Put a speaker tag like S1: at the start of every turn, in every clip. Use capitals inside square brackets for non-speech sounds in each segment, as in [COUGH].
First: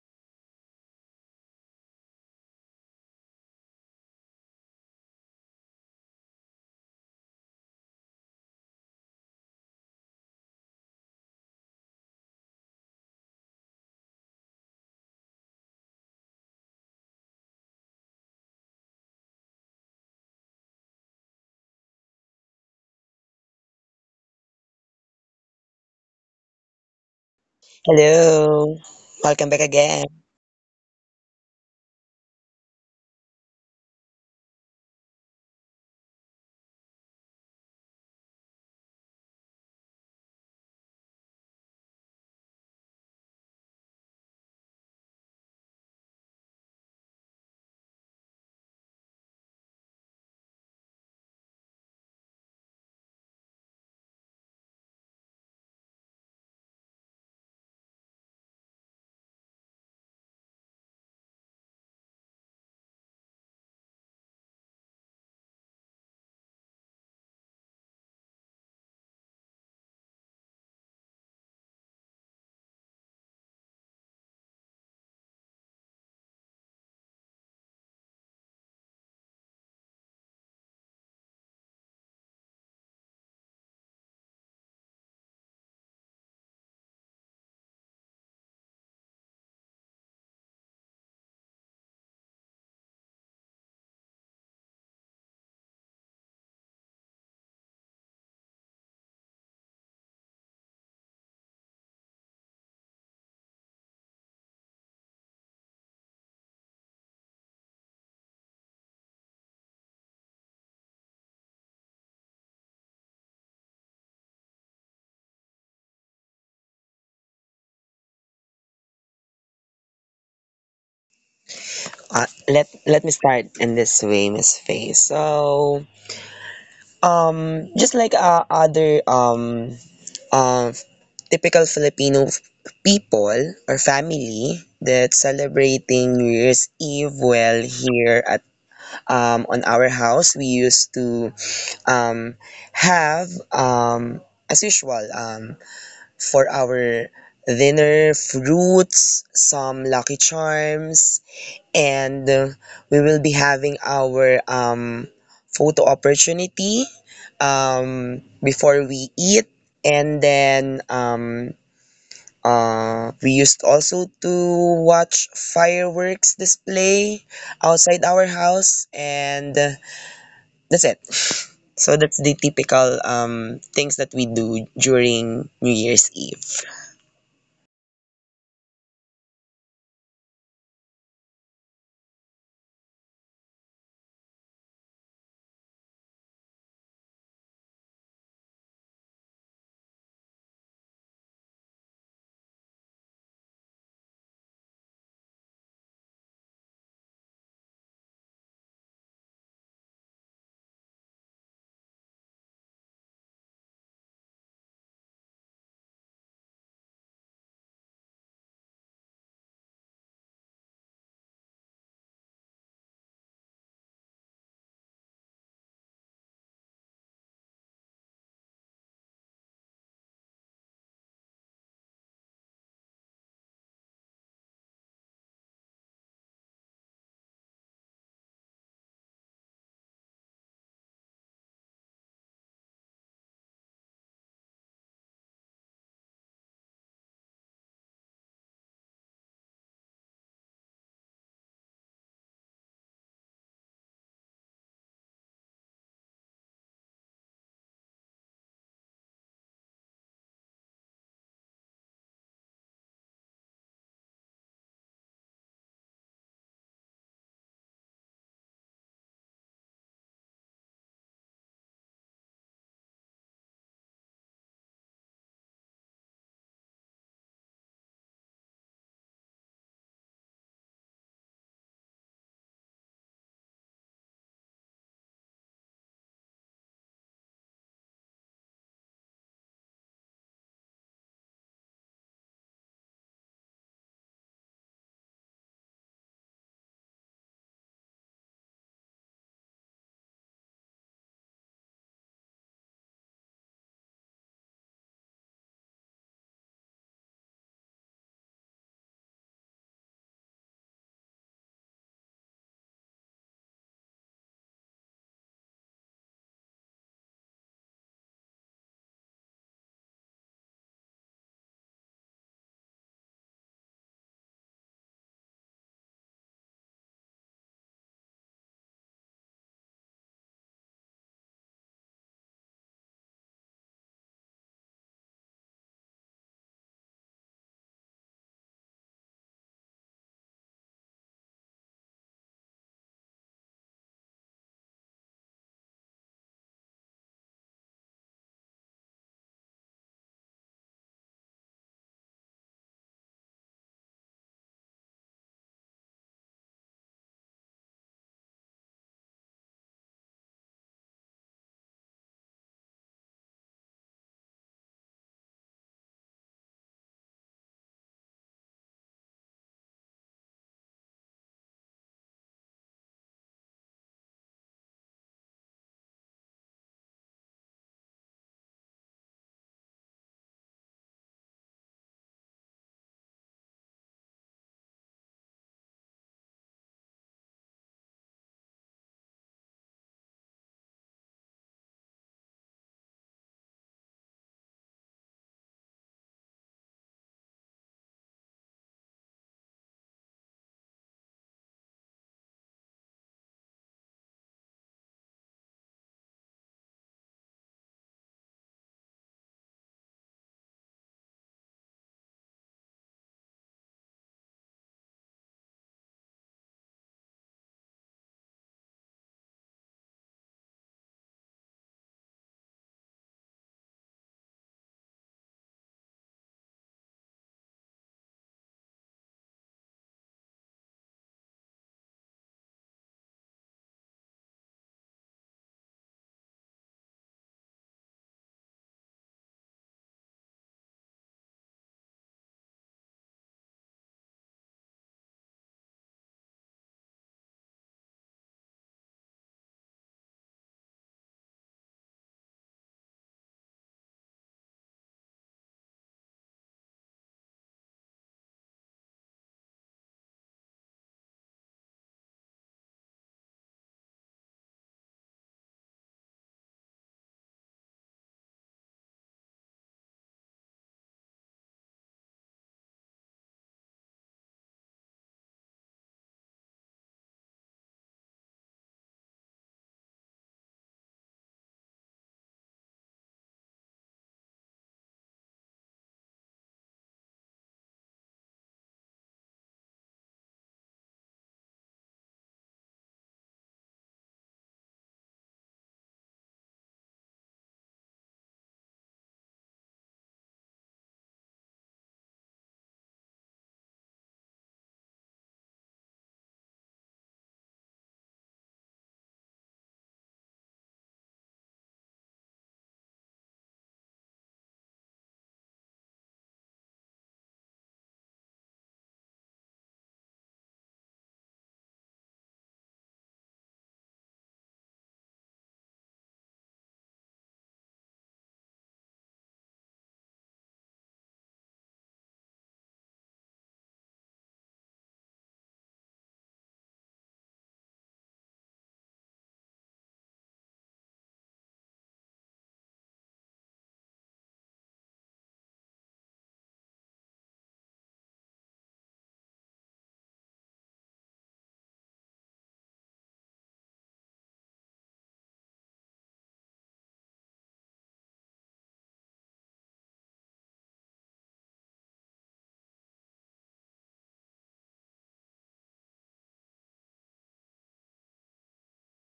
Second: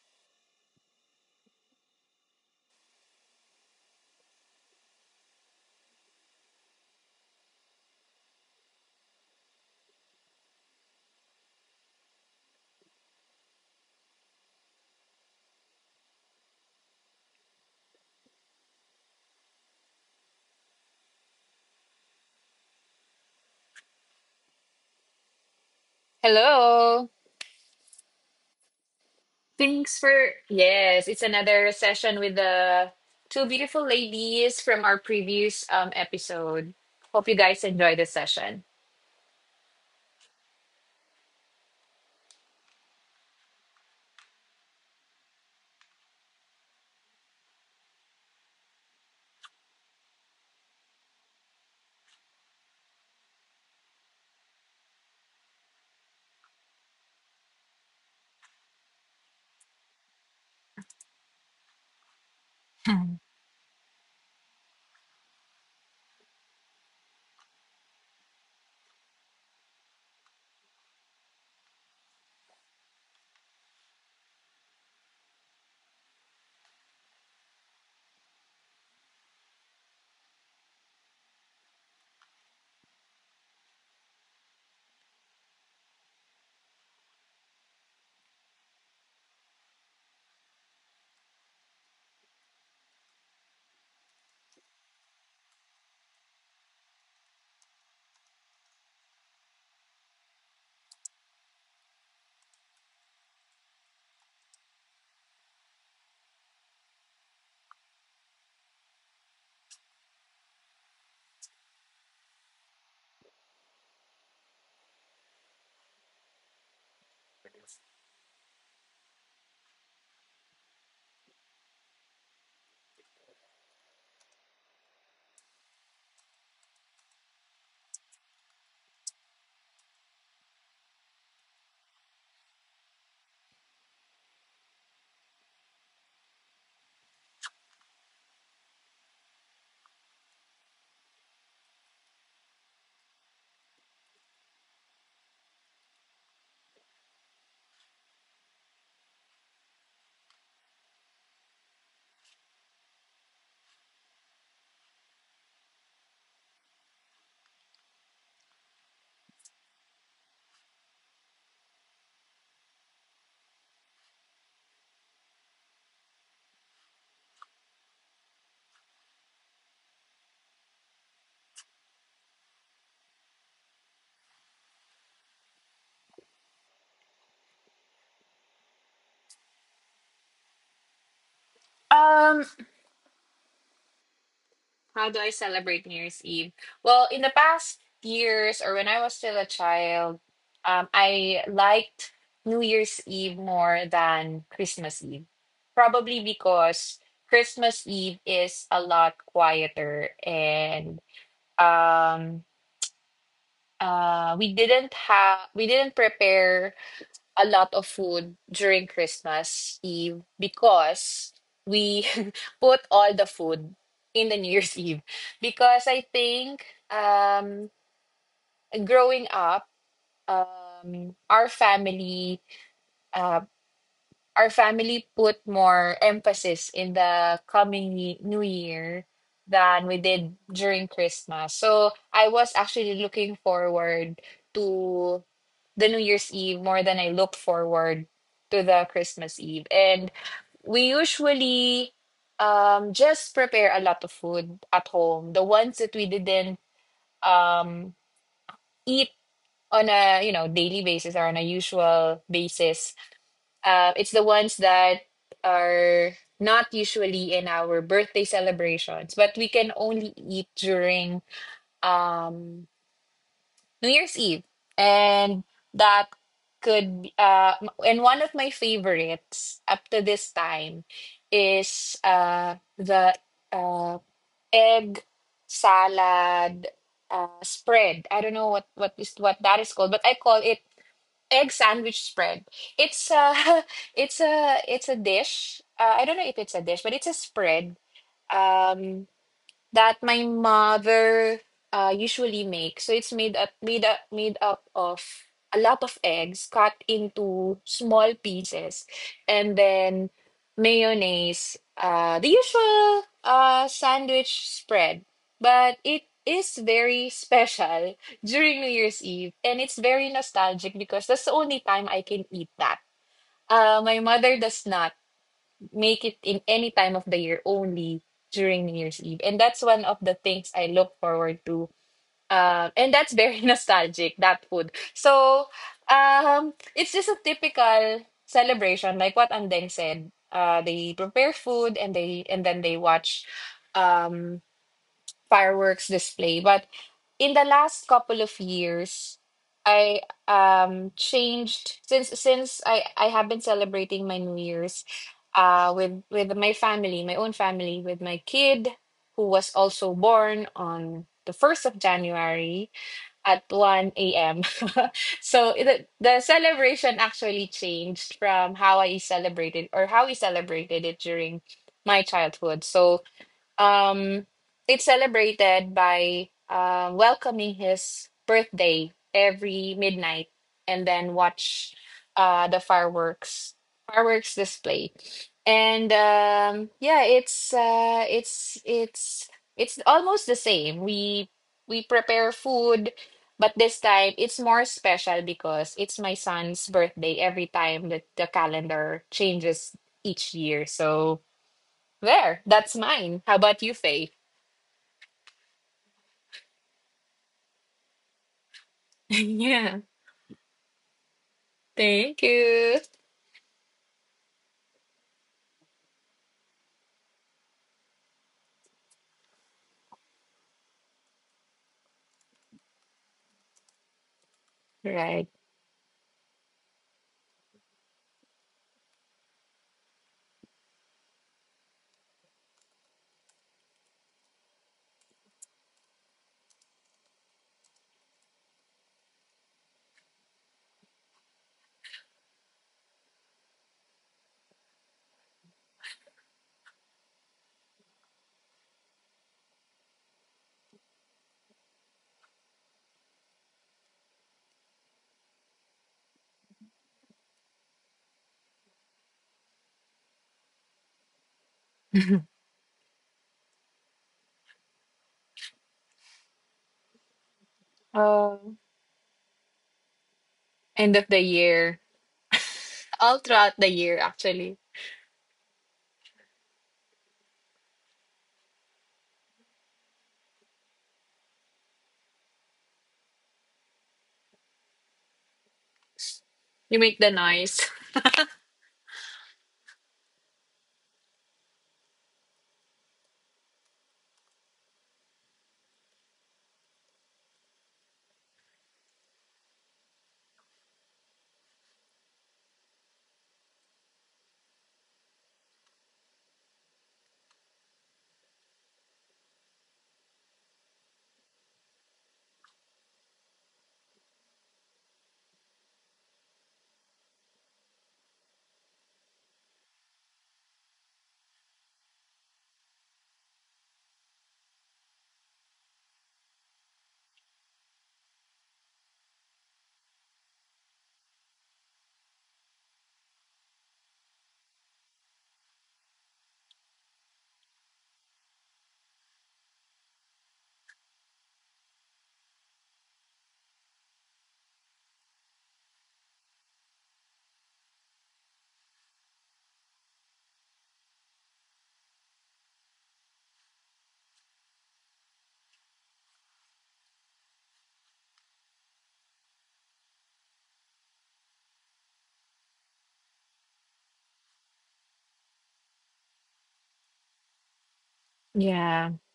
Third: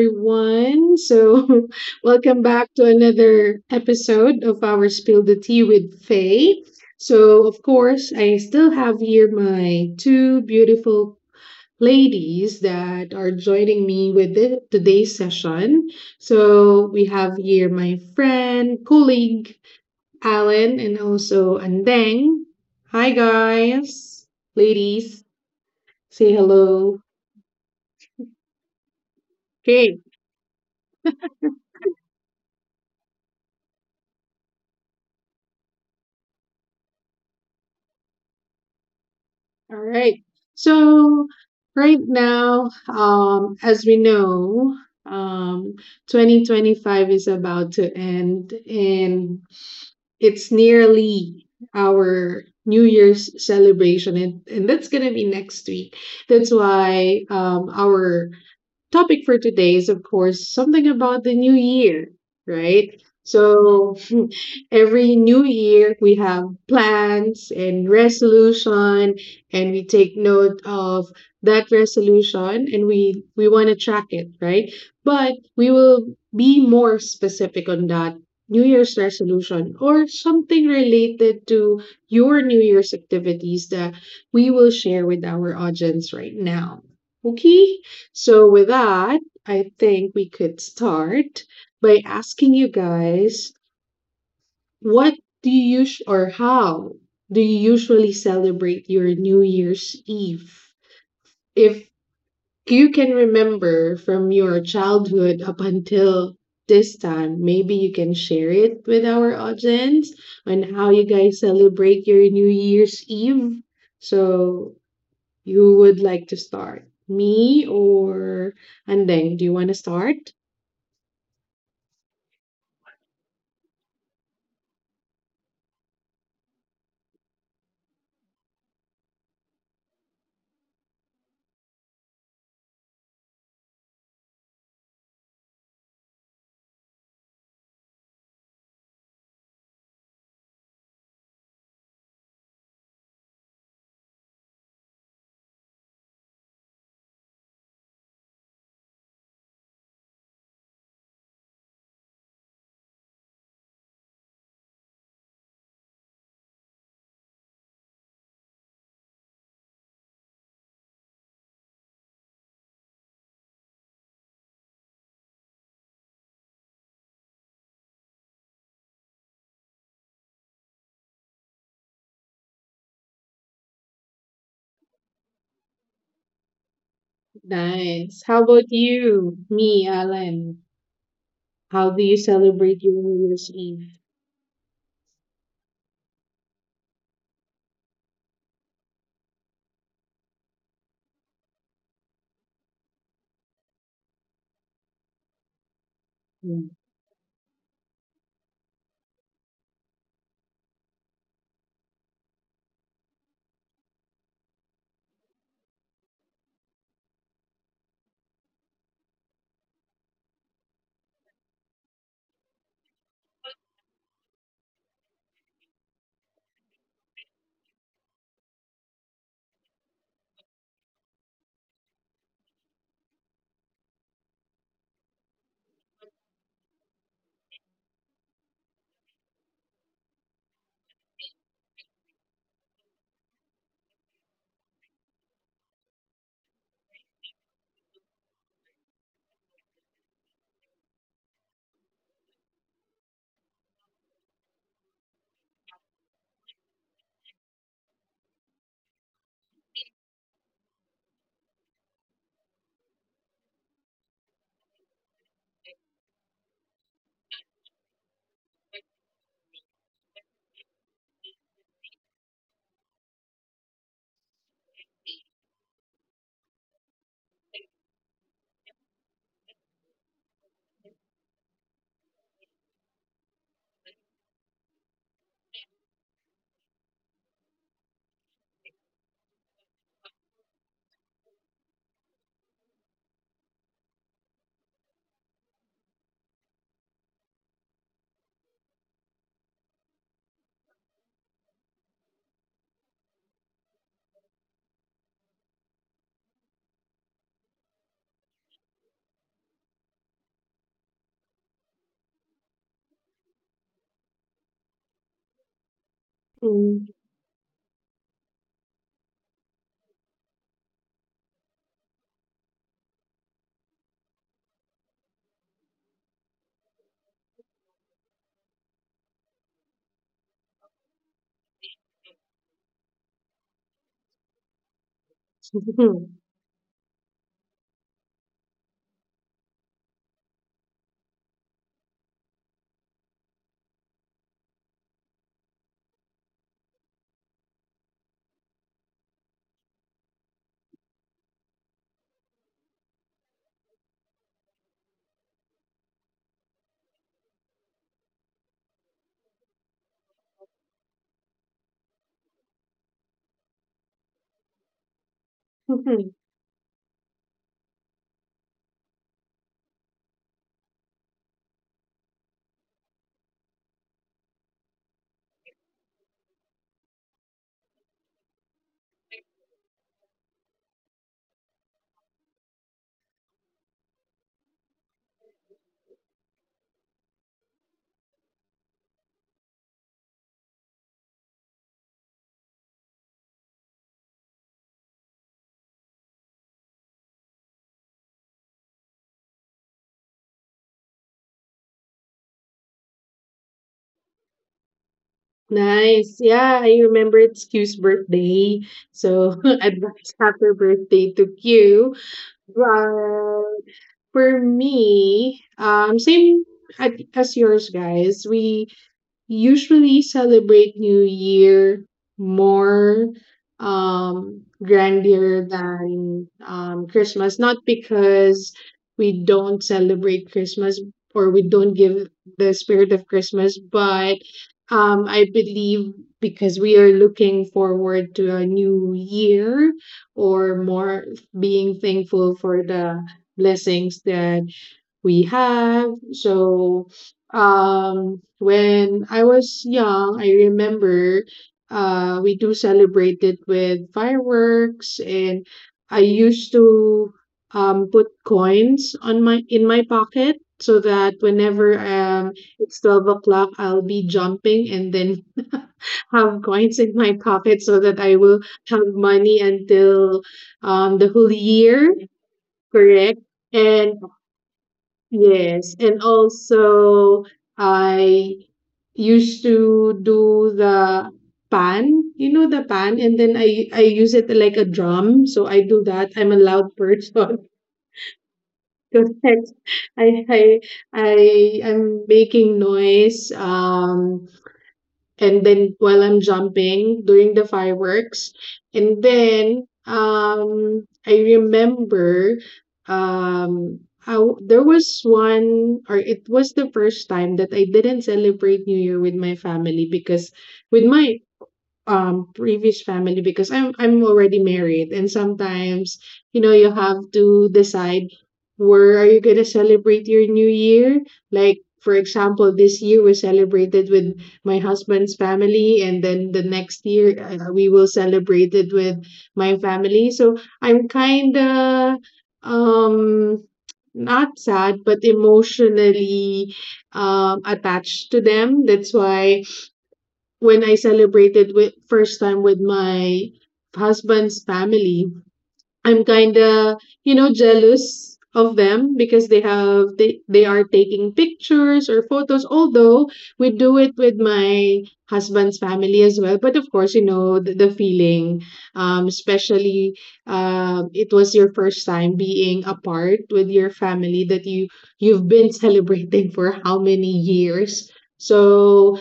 S1: everyone. [LAUGHS] Welcome back to another episode of our Spill the Tea with Faye. So, of course, I still have here my two beautiful ladies that are joining me with today's session. So, we have here my friend, colleague, Alan, and also Andeng. Hi, guys. Ladies, say hello.
S2: Hello.
S3: Hello, welcome back
S1: Okay.
S2: Thanks
S3: again.
S2: for, yes, it's another session with the two beautiful ladies from our previous episode. Hope you guys enjoy the session.
S1: All right. So right now, as we know, um, 2025 is about to end, and it's nearly our New Year's celebration, and that's gonna be next week. That's why our topic for today is, of course, something about the new year, right?
S2: Hmm.
S1: So, [LAUGHS] every new year we have plans and resolution, and we take note of that resolution and we want to track it, right? But we will be more specific on that New Year's resolution or something related to your New Year's activities that we will share with our audience right now. Okay? So, with that, I think we could start by asking you guys what do you us- or how do you usually celebrate your New Year's Eve? If you can remember from your childhood up until this time, maybe you can share it with our audience on how you guys celebrate your New Year's Eve. So, you would like to start? Me or Andeng, do you want to start?
S3: Let me start in this way, Miss Faye. So, just like other uh, typical Filipino people or family that celebrating New Year's Eve. Well, here at on our house, we used to um have as usual for our dinner fruits, some Lucky Charms and we will be having our photo opportunity before we eat, and then we used also to watch fireworks display outside our house. And uh, that's it [LAUGHS] So that's the typical things that we do during New Year's Eve.
S1: Nice. How about you, me, Alan? How do you
S2: Um,
S1: celebrate your New Year's Eve?
S2: how do I celebrate New Year's Eve? Well, in the past years or when I was still a child, I liked New Year's Eve more than Christmas Eve. Probably
S1: Mm.
S2: because Christmas Eve is a lot quieter and um. uh we didn't have we didn't prepare a lot of food during Christmas Eve because we [LAUGHS] put all the food in the [LAUGHS] New Year's Eve because I think um growing up um our family uh our family put more emphasis in the coming new year than we did during Christmas. So I was actually looking forward to the New Year's Eve more than I looked forward to the Christmas Eve. And we usually just prepare a lot of food at home. The ones that we didn't um eat on a, you know, daily basis or on a usual basis, it's the ones that are not usually in our birthday celebrations, but we can only eat during um, New Year's Eve. And that could, be- m- and one of my favorites up to this time is the uh, egg salad spread. I don't know what that is called, but I call it egg sandwich spread. It's a [LAUGHS] it's a dish. I don't know if it's a dish, but it's a spread. Um, that my mother usually makes. So it's made up of a lot of eggs cut into small pieces, and then mayonnaise, the usual sandwich spread. But it is very special [LAUGHS] during New Year's Eve, and it's very nostalgic because that's the only time I can eat that. My mother does not make it in any time of the year, only during New Year's Eve. And that's one of the things I look forward to. And that's very [LAUGHS] nostalgic, that food. So
S1: Mm.
S2: it's just a typical celebration, like what Andeng said. They prepare food and they and then they watch um fireworks display. But in the last couple of years, I changed, since I have been celebrating my New Year's with my family, my own family, with my kid who was also born on the 1st of January at 1 a.m. [LAUGHS] So the
S1: [LAUGHS]
S2: celebration actually changed from how I celebrated or how we celebrated it during my childhood. So um, it's celebrated by welcoming his birthday every midnight and then watch the fireworks display. And yeah, it's almost the same. We prepare food, but this time it's more special because it's my son's birthday every time that the calendar changes each year. So that's mine. How about you, Faye? [LAUGHS]
S1: Nice. Yeah, I remember it's Q's birthday. So [LAUGHS]
S2: Yeah,
S1: advance happy birthday to Q.
S2: thank you.
S1: But for me, same as yours, guys. We usually celebrate New Year more
S2: Right.
S1: grander than Christmas, not because we don't celebrate Christmas or we don't give the spirit of Christmas, but I believe because we are looking forward to a new year, or more being thankful for the blessings that we have. So, when I was young, I remember we do celebrate it with fireworks, and I used to put coins on my in my pocket so that whenever
S2: [LAUGHS]
S1: it's 12 o'clock, I'll be jumping and then [LAUGHS] have coins in my pocket so that I will
S2: Um,
S1: have money until
S2: end
S1: the
S2: of the
S1: whole
S2: year.
S1: year,
S2: [LAUGHS]
S1: correct?
S2: All throughout the
S1: And
S2: year, actually.
S1: yes, and also I used to do the pan, you know, the pan, and then I use it like a drum. So I do that. I'm a loud
S2: You make the
S1: person
S2: noise. [LAUGHS]
S1: [LAUGHS] because I I I I am making noise. And then while I'm jumping during the fireworks. And then I remember how there was one, or it was the first time that I didn't celebrate New Year with my family, because with my previous family, because I'm already married, and sometimes you know you have to decide where are you going to celebrate your new year. Like for example, this year we celebrated with my husband's family, and then the next year we will celebrate it with my family. So I'm kind of um not sad, but emotionally attached to them. That's why when I celebrated with first time with my husband's family, I'm kinda, you know, jealous of them because they are taking pictures or photos, although we do it with my husband's family as well. But of course, you know the feeling, especially it was your first time being apart with your family that you you've been [LAUGHS] celebrating for how many years.
S2: Yeah.
S1: So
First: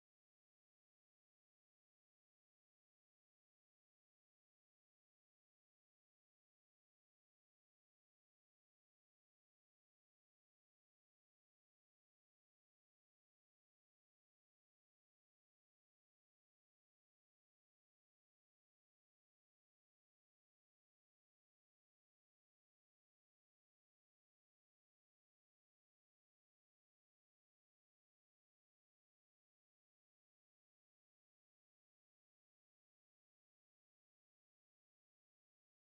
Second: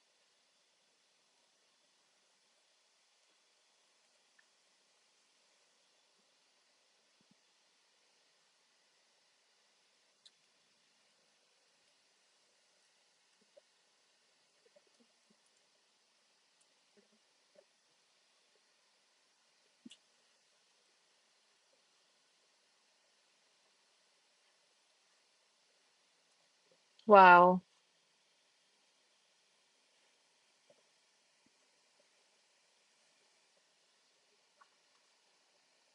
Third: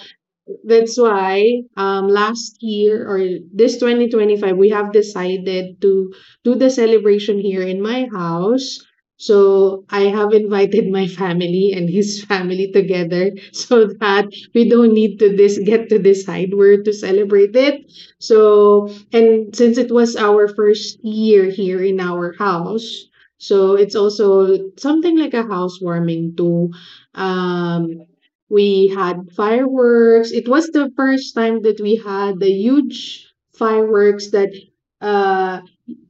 S1: that's why last year or this 2025, we have decided to do the celebration here in my house. So I have invited my family and his [LAUGHS] family together so that we don't need to this get to decide where to celebrate it. So, and since it was our first year here in our house, so it's also something like a housewarming too.
S2: Wow.
S1: Um, we had fireworks. It was the first time that we had the huge fireworks that uh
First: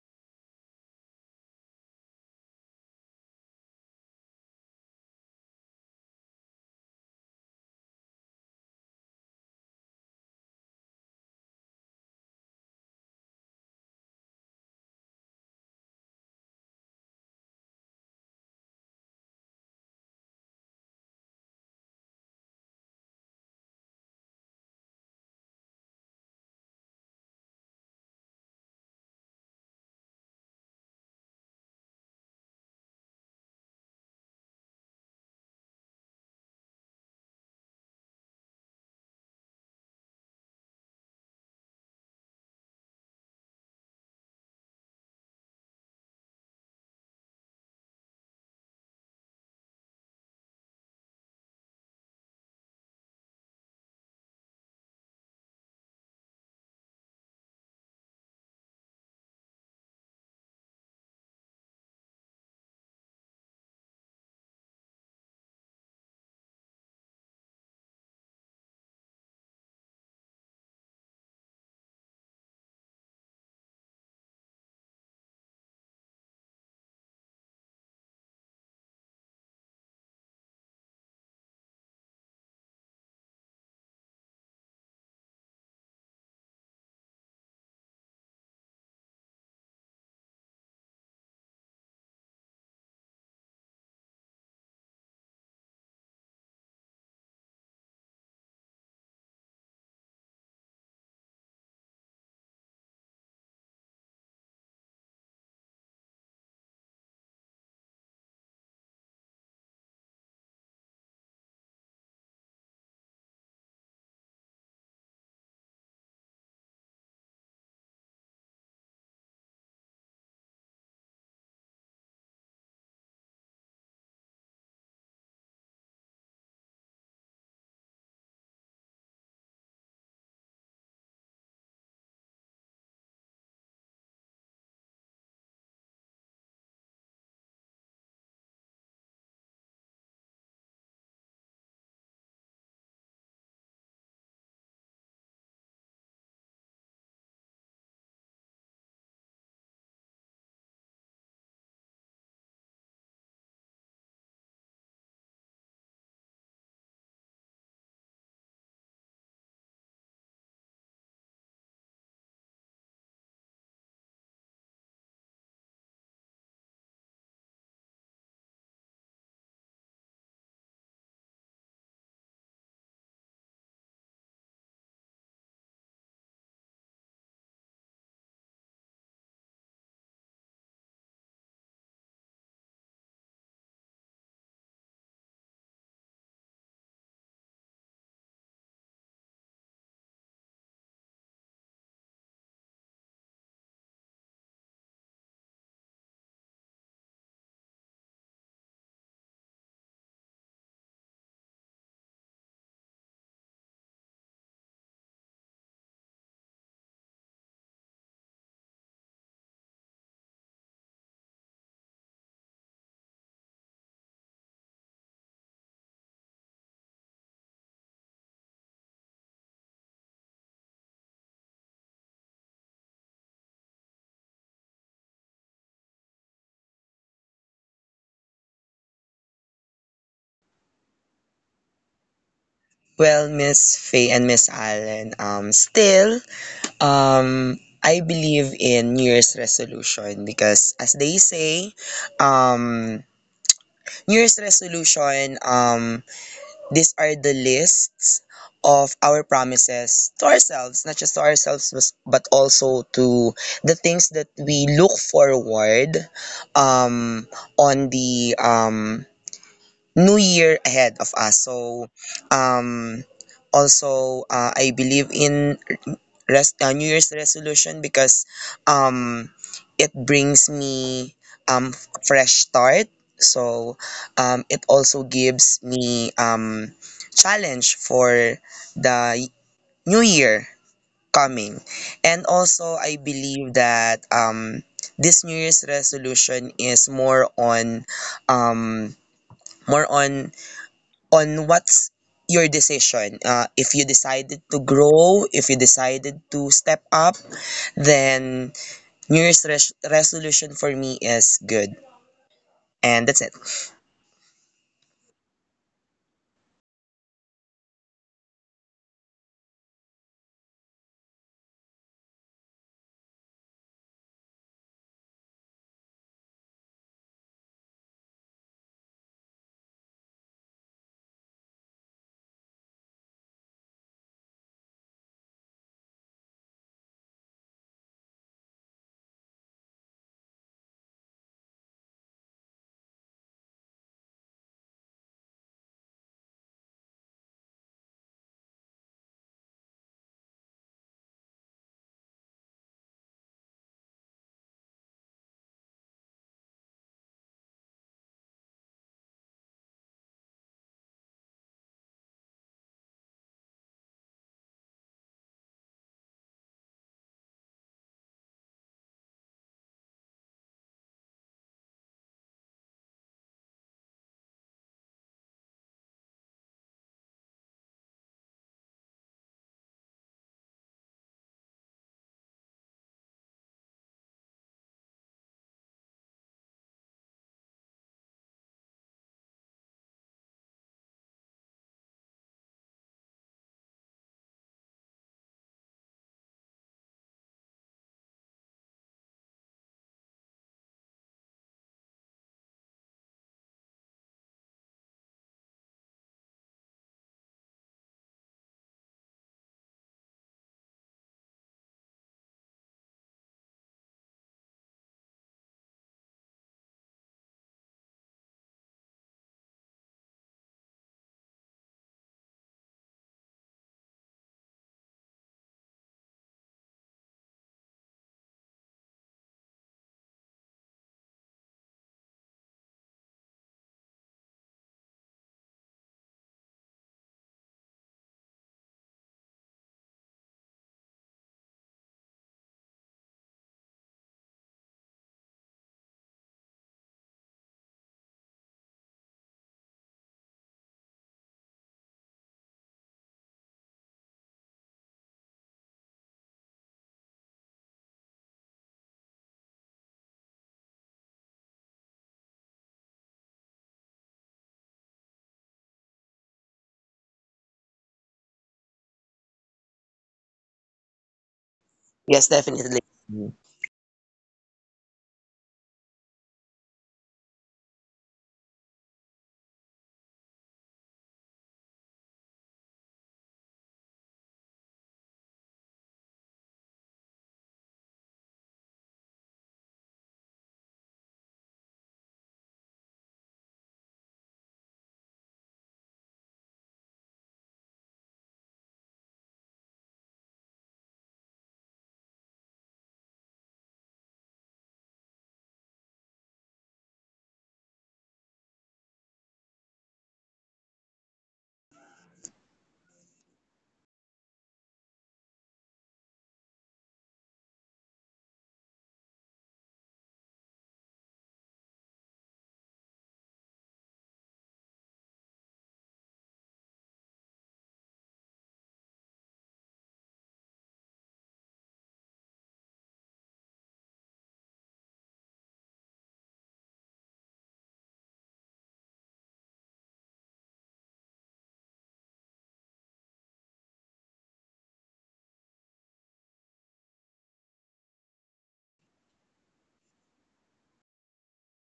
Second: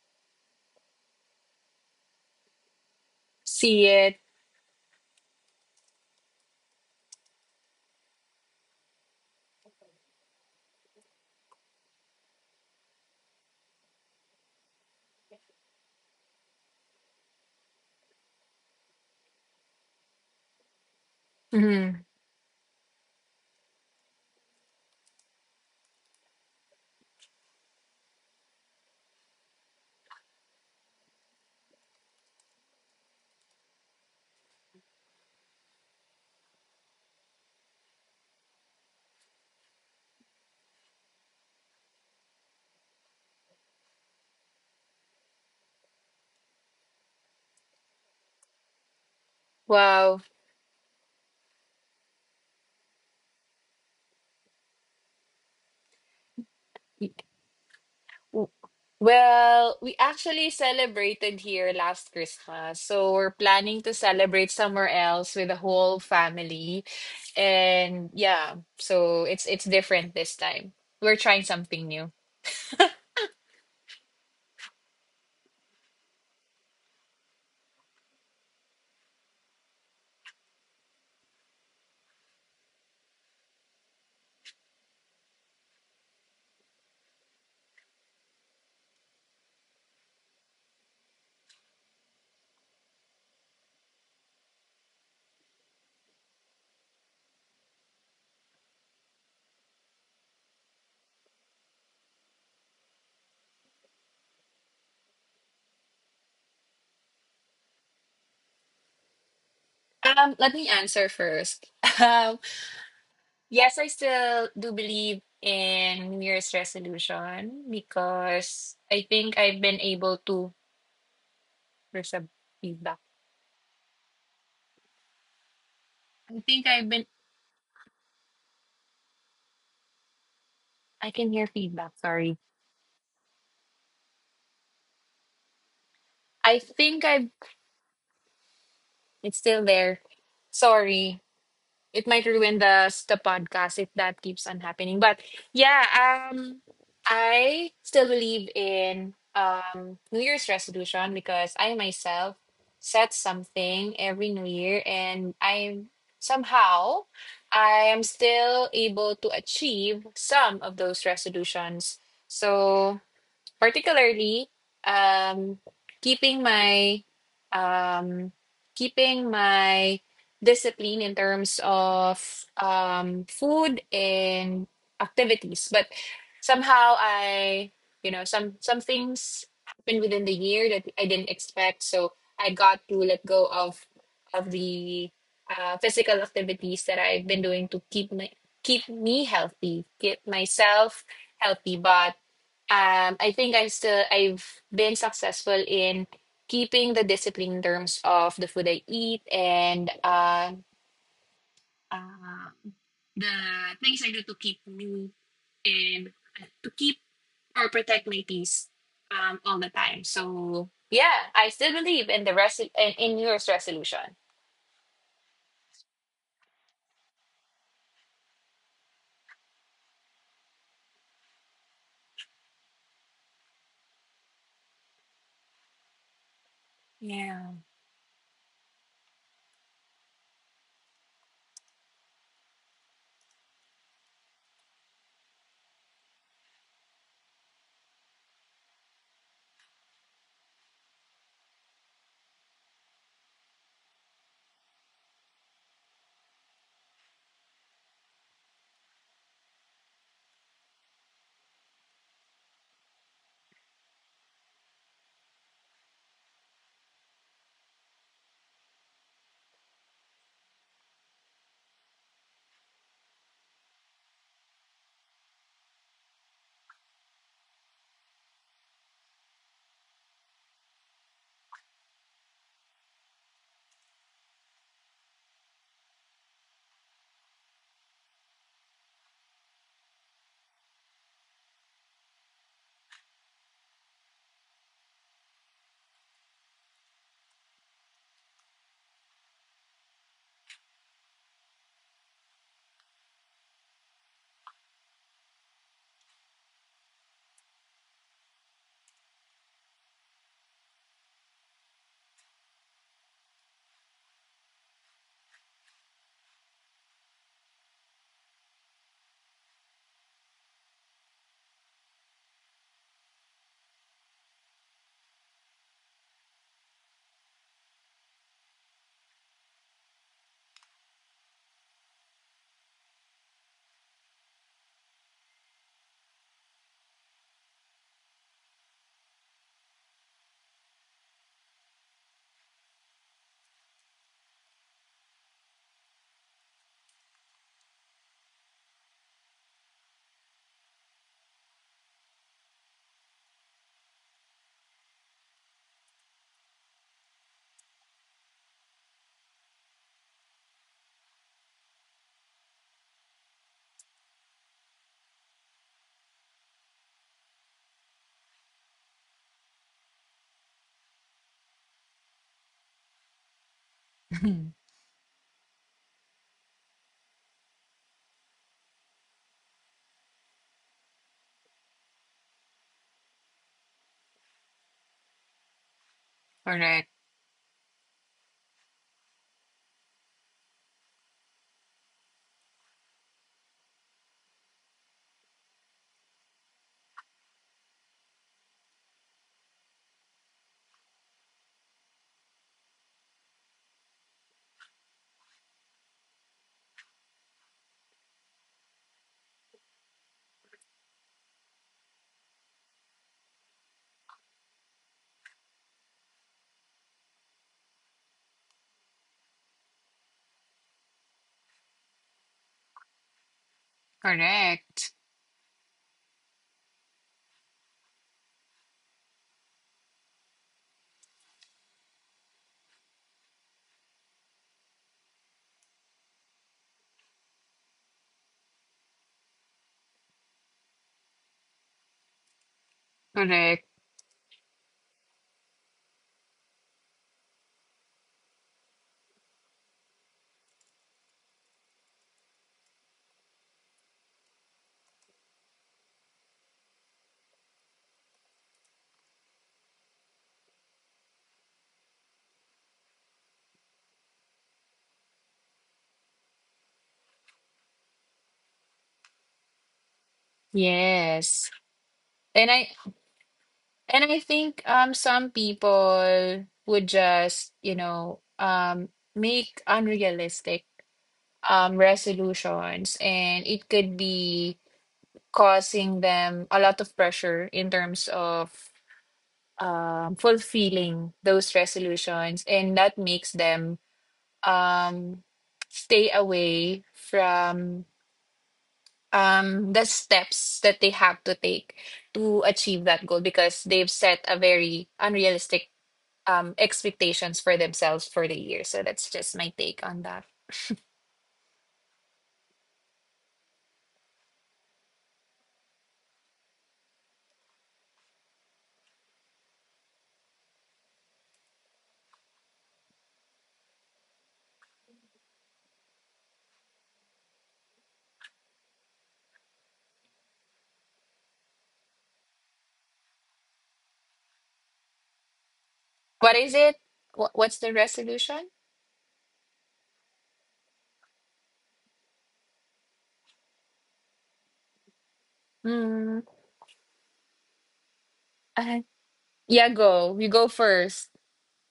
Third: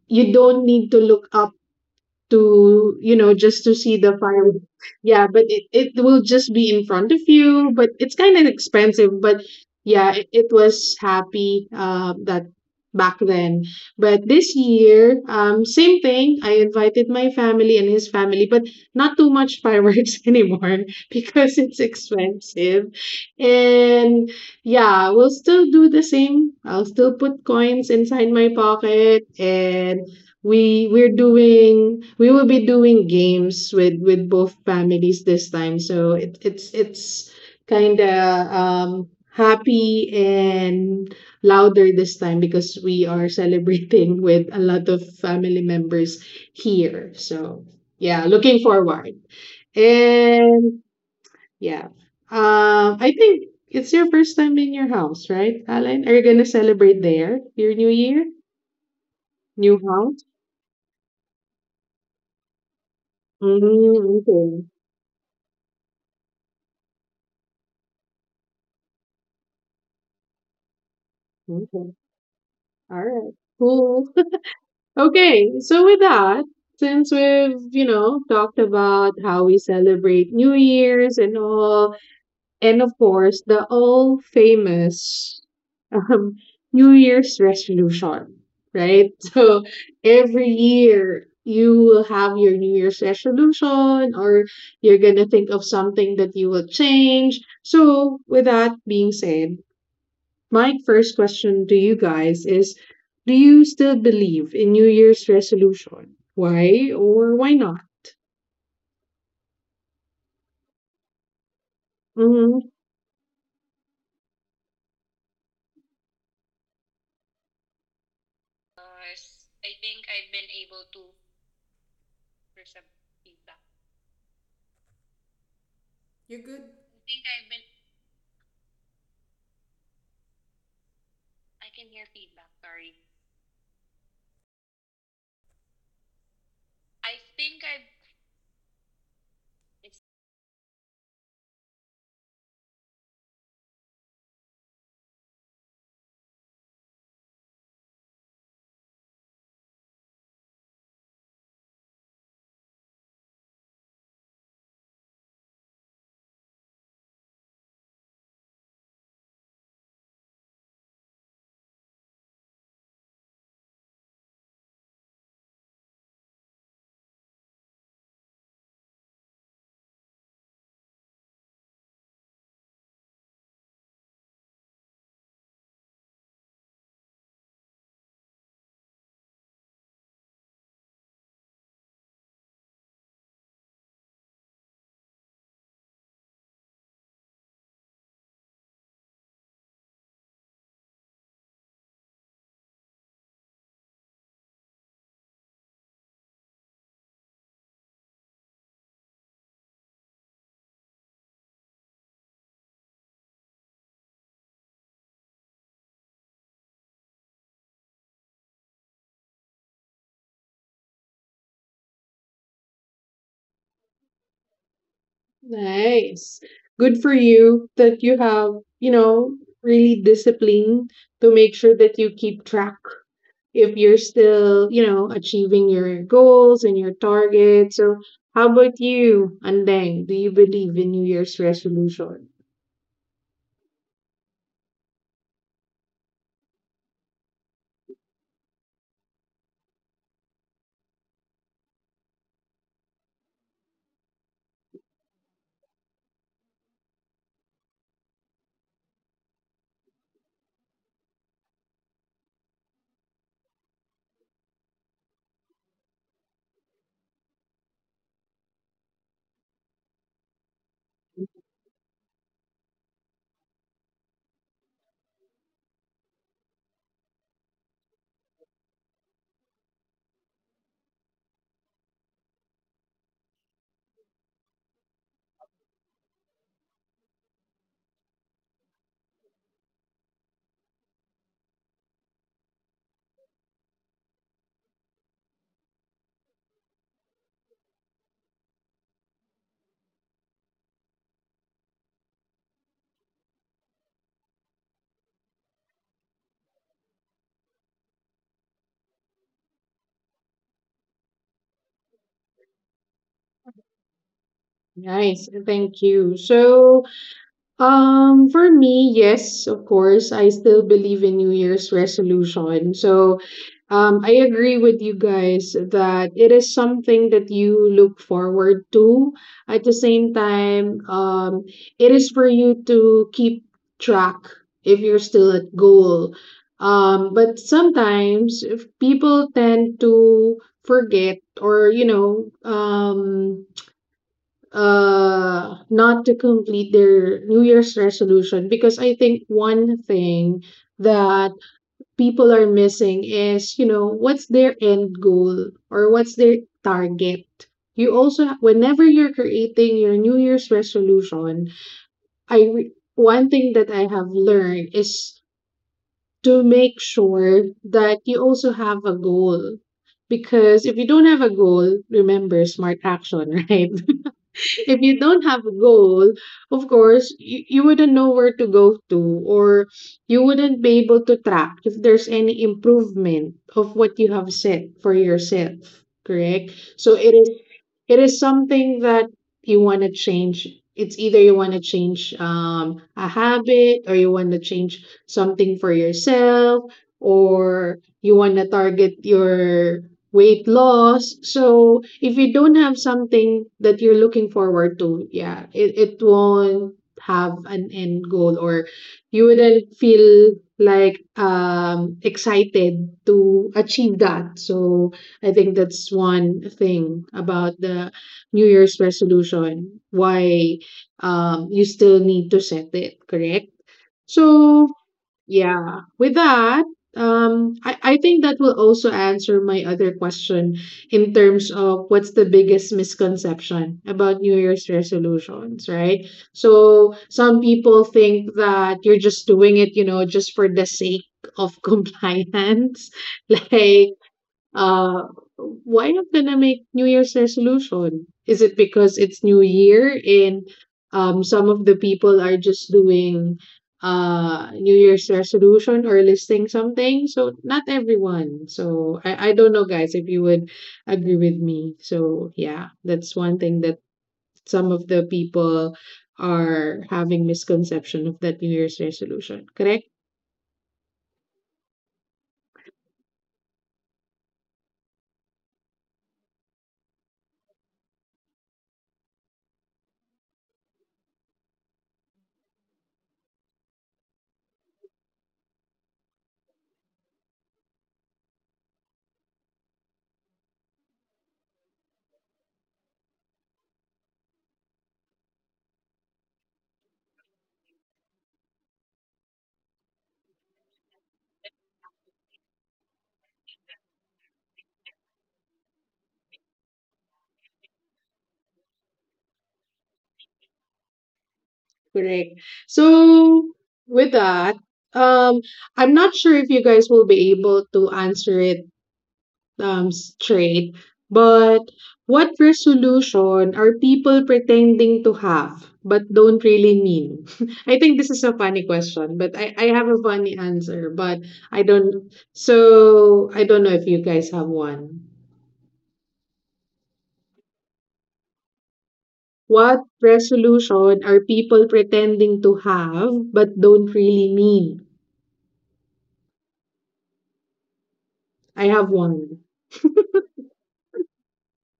S1: you don't need to look up to, you know, just to
S2: See
S1: see the
S2: it.
S1: fire, yeah, but it will just be in front of you. But it's kind of expensive, but yeah, it was happy, that back then. But this year, same thing, I invited my family and his family, but not too much fireworks [LAUGHS] anymore because it's
S2: Mhm.
S1: expensive. And yeah, we'll still do the same. I'll still put coins inside my pocket, and we will be doing games with both families this time. So it's kind of happy and louder this time, because we are celebrating [LAUGHS] with a lot of family members here. So yeah, looking forward.
S2: Wow.
S1: And yeah, I think it's your first time in your house, right, Alan? Are you gonna celebrate there your new year, new
S2: Well, we
S1: house?
S2: actually celebrated here last Christmas. So we're planning
S1: Mm,
S2: to celebrate
S1: okay.
S2: somewhere else with the whole family. And yeah, so it's different this time. We're trying
S1: Okay.
S2: something new.
S1: All right. Cool. [LAUGHS] Okay. So with that, since we've, you know, talked about how we celebrate New Year's and all, and of course the all famous um, New Year's resolution, right? [LAUGHS] So every year you will have your New Year's resolution, or you're gonna think of something that you will change. So with that being said, my first question to you guys is, do you still believe in New Year's resolution? Why or why not?
S2: Let me answer first. [LAUGHS] Um,
S1: Hmm.
S2: yes, I still do believe in New Year's resolution because I think I've been able to. There's a feedback. I think I've been. I can hear feedback. Sorry. I think I've. It's still there. Sorry. It might ruin the podcast if that keeps on happening. But yeah, I still believe in New Year's resolution because I myself set something every New Year, and I'm somehow I am still able to achieve some of those resolutions. So particularly um, keeping my um, keeping my discipline in terms of food and activities. But somehow I, you know, some things happened within the year that I didn't expect, so I got to let go of the physical activities that I've been doing to keep my, keep me healthy, keep myself healthy. But I think I still, I've been successful in keeping the discipline in terms of the food I eat, and uh, the things I do to keep me in, to keep or protect my peace, all the time. So yeah, I still believe in the res- in New Year's resolution.
S1: Nice. Good for you that you have, you know, really discipline to make sure that you keep track if you're still, you know, achieving your goals and your
S2: Yeah.
S1: targets. So, how about you, Andeng? Do you believe in New Year's resolution?
S3: Well, Miss Faye and Miss Allen, still I believe in New Year's resolution because, as they say, um, New Year's resolution, these are the lists of our promises to ourselves, not just to ourselves, but also to the things that we look forward um, on the new year ahead of us. So, um, also, I believe in New Year's resolution because um, it brings me fresh start. So it also gives me challenge for the y- new year coming. And also, I believe that this New Year's resolution is more on um, more on on what's your decision. If you decided to grow, if you decided to step up, then New Year's resolution for me is good. And that's it.
S1: Nice, thank you. So, um, for me, yes, of course. I still believe in New Year's resolution. So, I agree with you guys that it is something that you look forward to. At the same time, it is for you to keep track if you're still at goal. But sometimes if people tend to forget or, you know, not to complete their new year's resolution, because I think one thing that people are missing is, you know, what's their end goal or what's their target. You also, whenever you're creating your new year's resolution, one thing that I have learned is to make sure that you also have a goal, because if you don't have a goal, remember, smart action, [LAUGHS] right?
S2: [LAUGHS]
S1: If you don't have a goal, of course, you wouldn't know where to go to, or you wouldn't be able to track if there's any improvement of what you have set for yourself, correct? So
S2: Correct,
S1: it is, it is something that you want to change. It's either you want to change a habit, or you want to change something for yourself, or you want to target your weight loss. So if you don't have something that you're looking forward to, yeah, it won't have an end goal, or you wouldn't feel like excited to achieve that. So I think that's one thing about the New Year's resolution, why you still need to set it, correct? So,
S2: correct,
S1: yeah, with that, I think that will also answer my other question in terms of what's the biggest misconception about New Year's resolutions, right? So, some people think that you're just doing it, you know, just for the sake of [LAUGHS] compliance.
S2: correct.
S1: Like uh, why not gonna make New Year's resolution? Is it because it's New Year, and some of the people are just doing New Year's resolution or listing something? So not everyone. So I don't know, guys, if you would agree with me. So yeah, that's one thing that some of the people are having misconception of that New Year's resolution. Correct?
S2: Yes.
S3: Yes,
S2: and I.
S3: definitely.
S2: And I think some people would just, you know, make unrealistic resolutions, and it could be causing them a lot of pressure in terms of fulfilling those resolutions, and that makes them um stay away from the steps that they have to take to achieve that goal because they've set a very unrealistic expectations for themselves for the year. So that's just my take on that.
S1: Correct. So with that, um, I'm not sure if you guys will be able to answer it straight, but what resolution are people pretending to have but don't really mean? [LAUGHS] I think this is a funny question, but I have a funny answer, but I don't, so I don't know if you guys have one.
S2: What is it? Wh- What's the resolution?
S1: What resolution are people pretending to have but don't really mean?
S2: Mm,
S1: I have
S2: uh,
S1: one.
S2: yeah, go. You go first.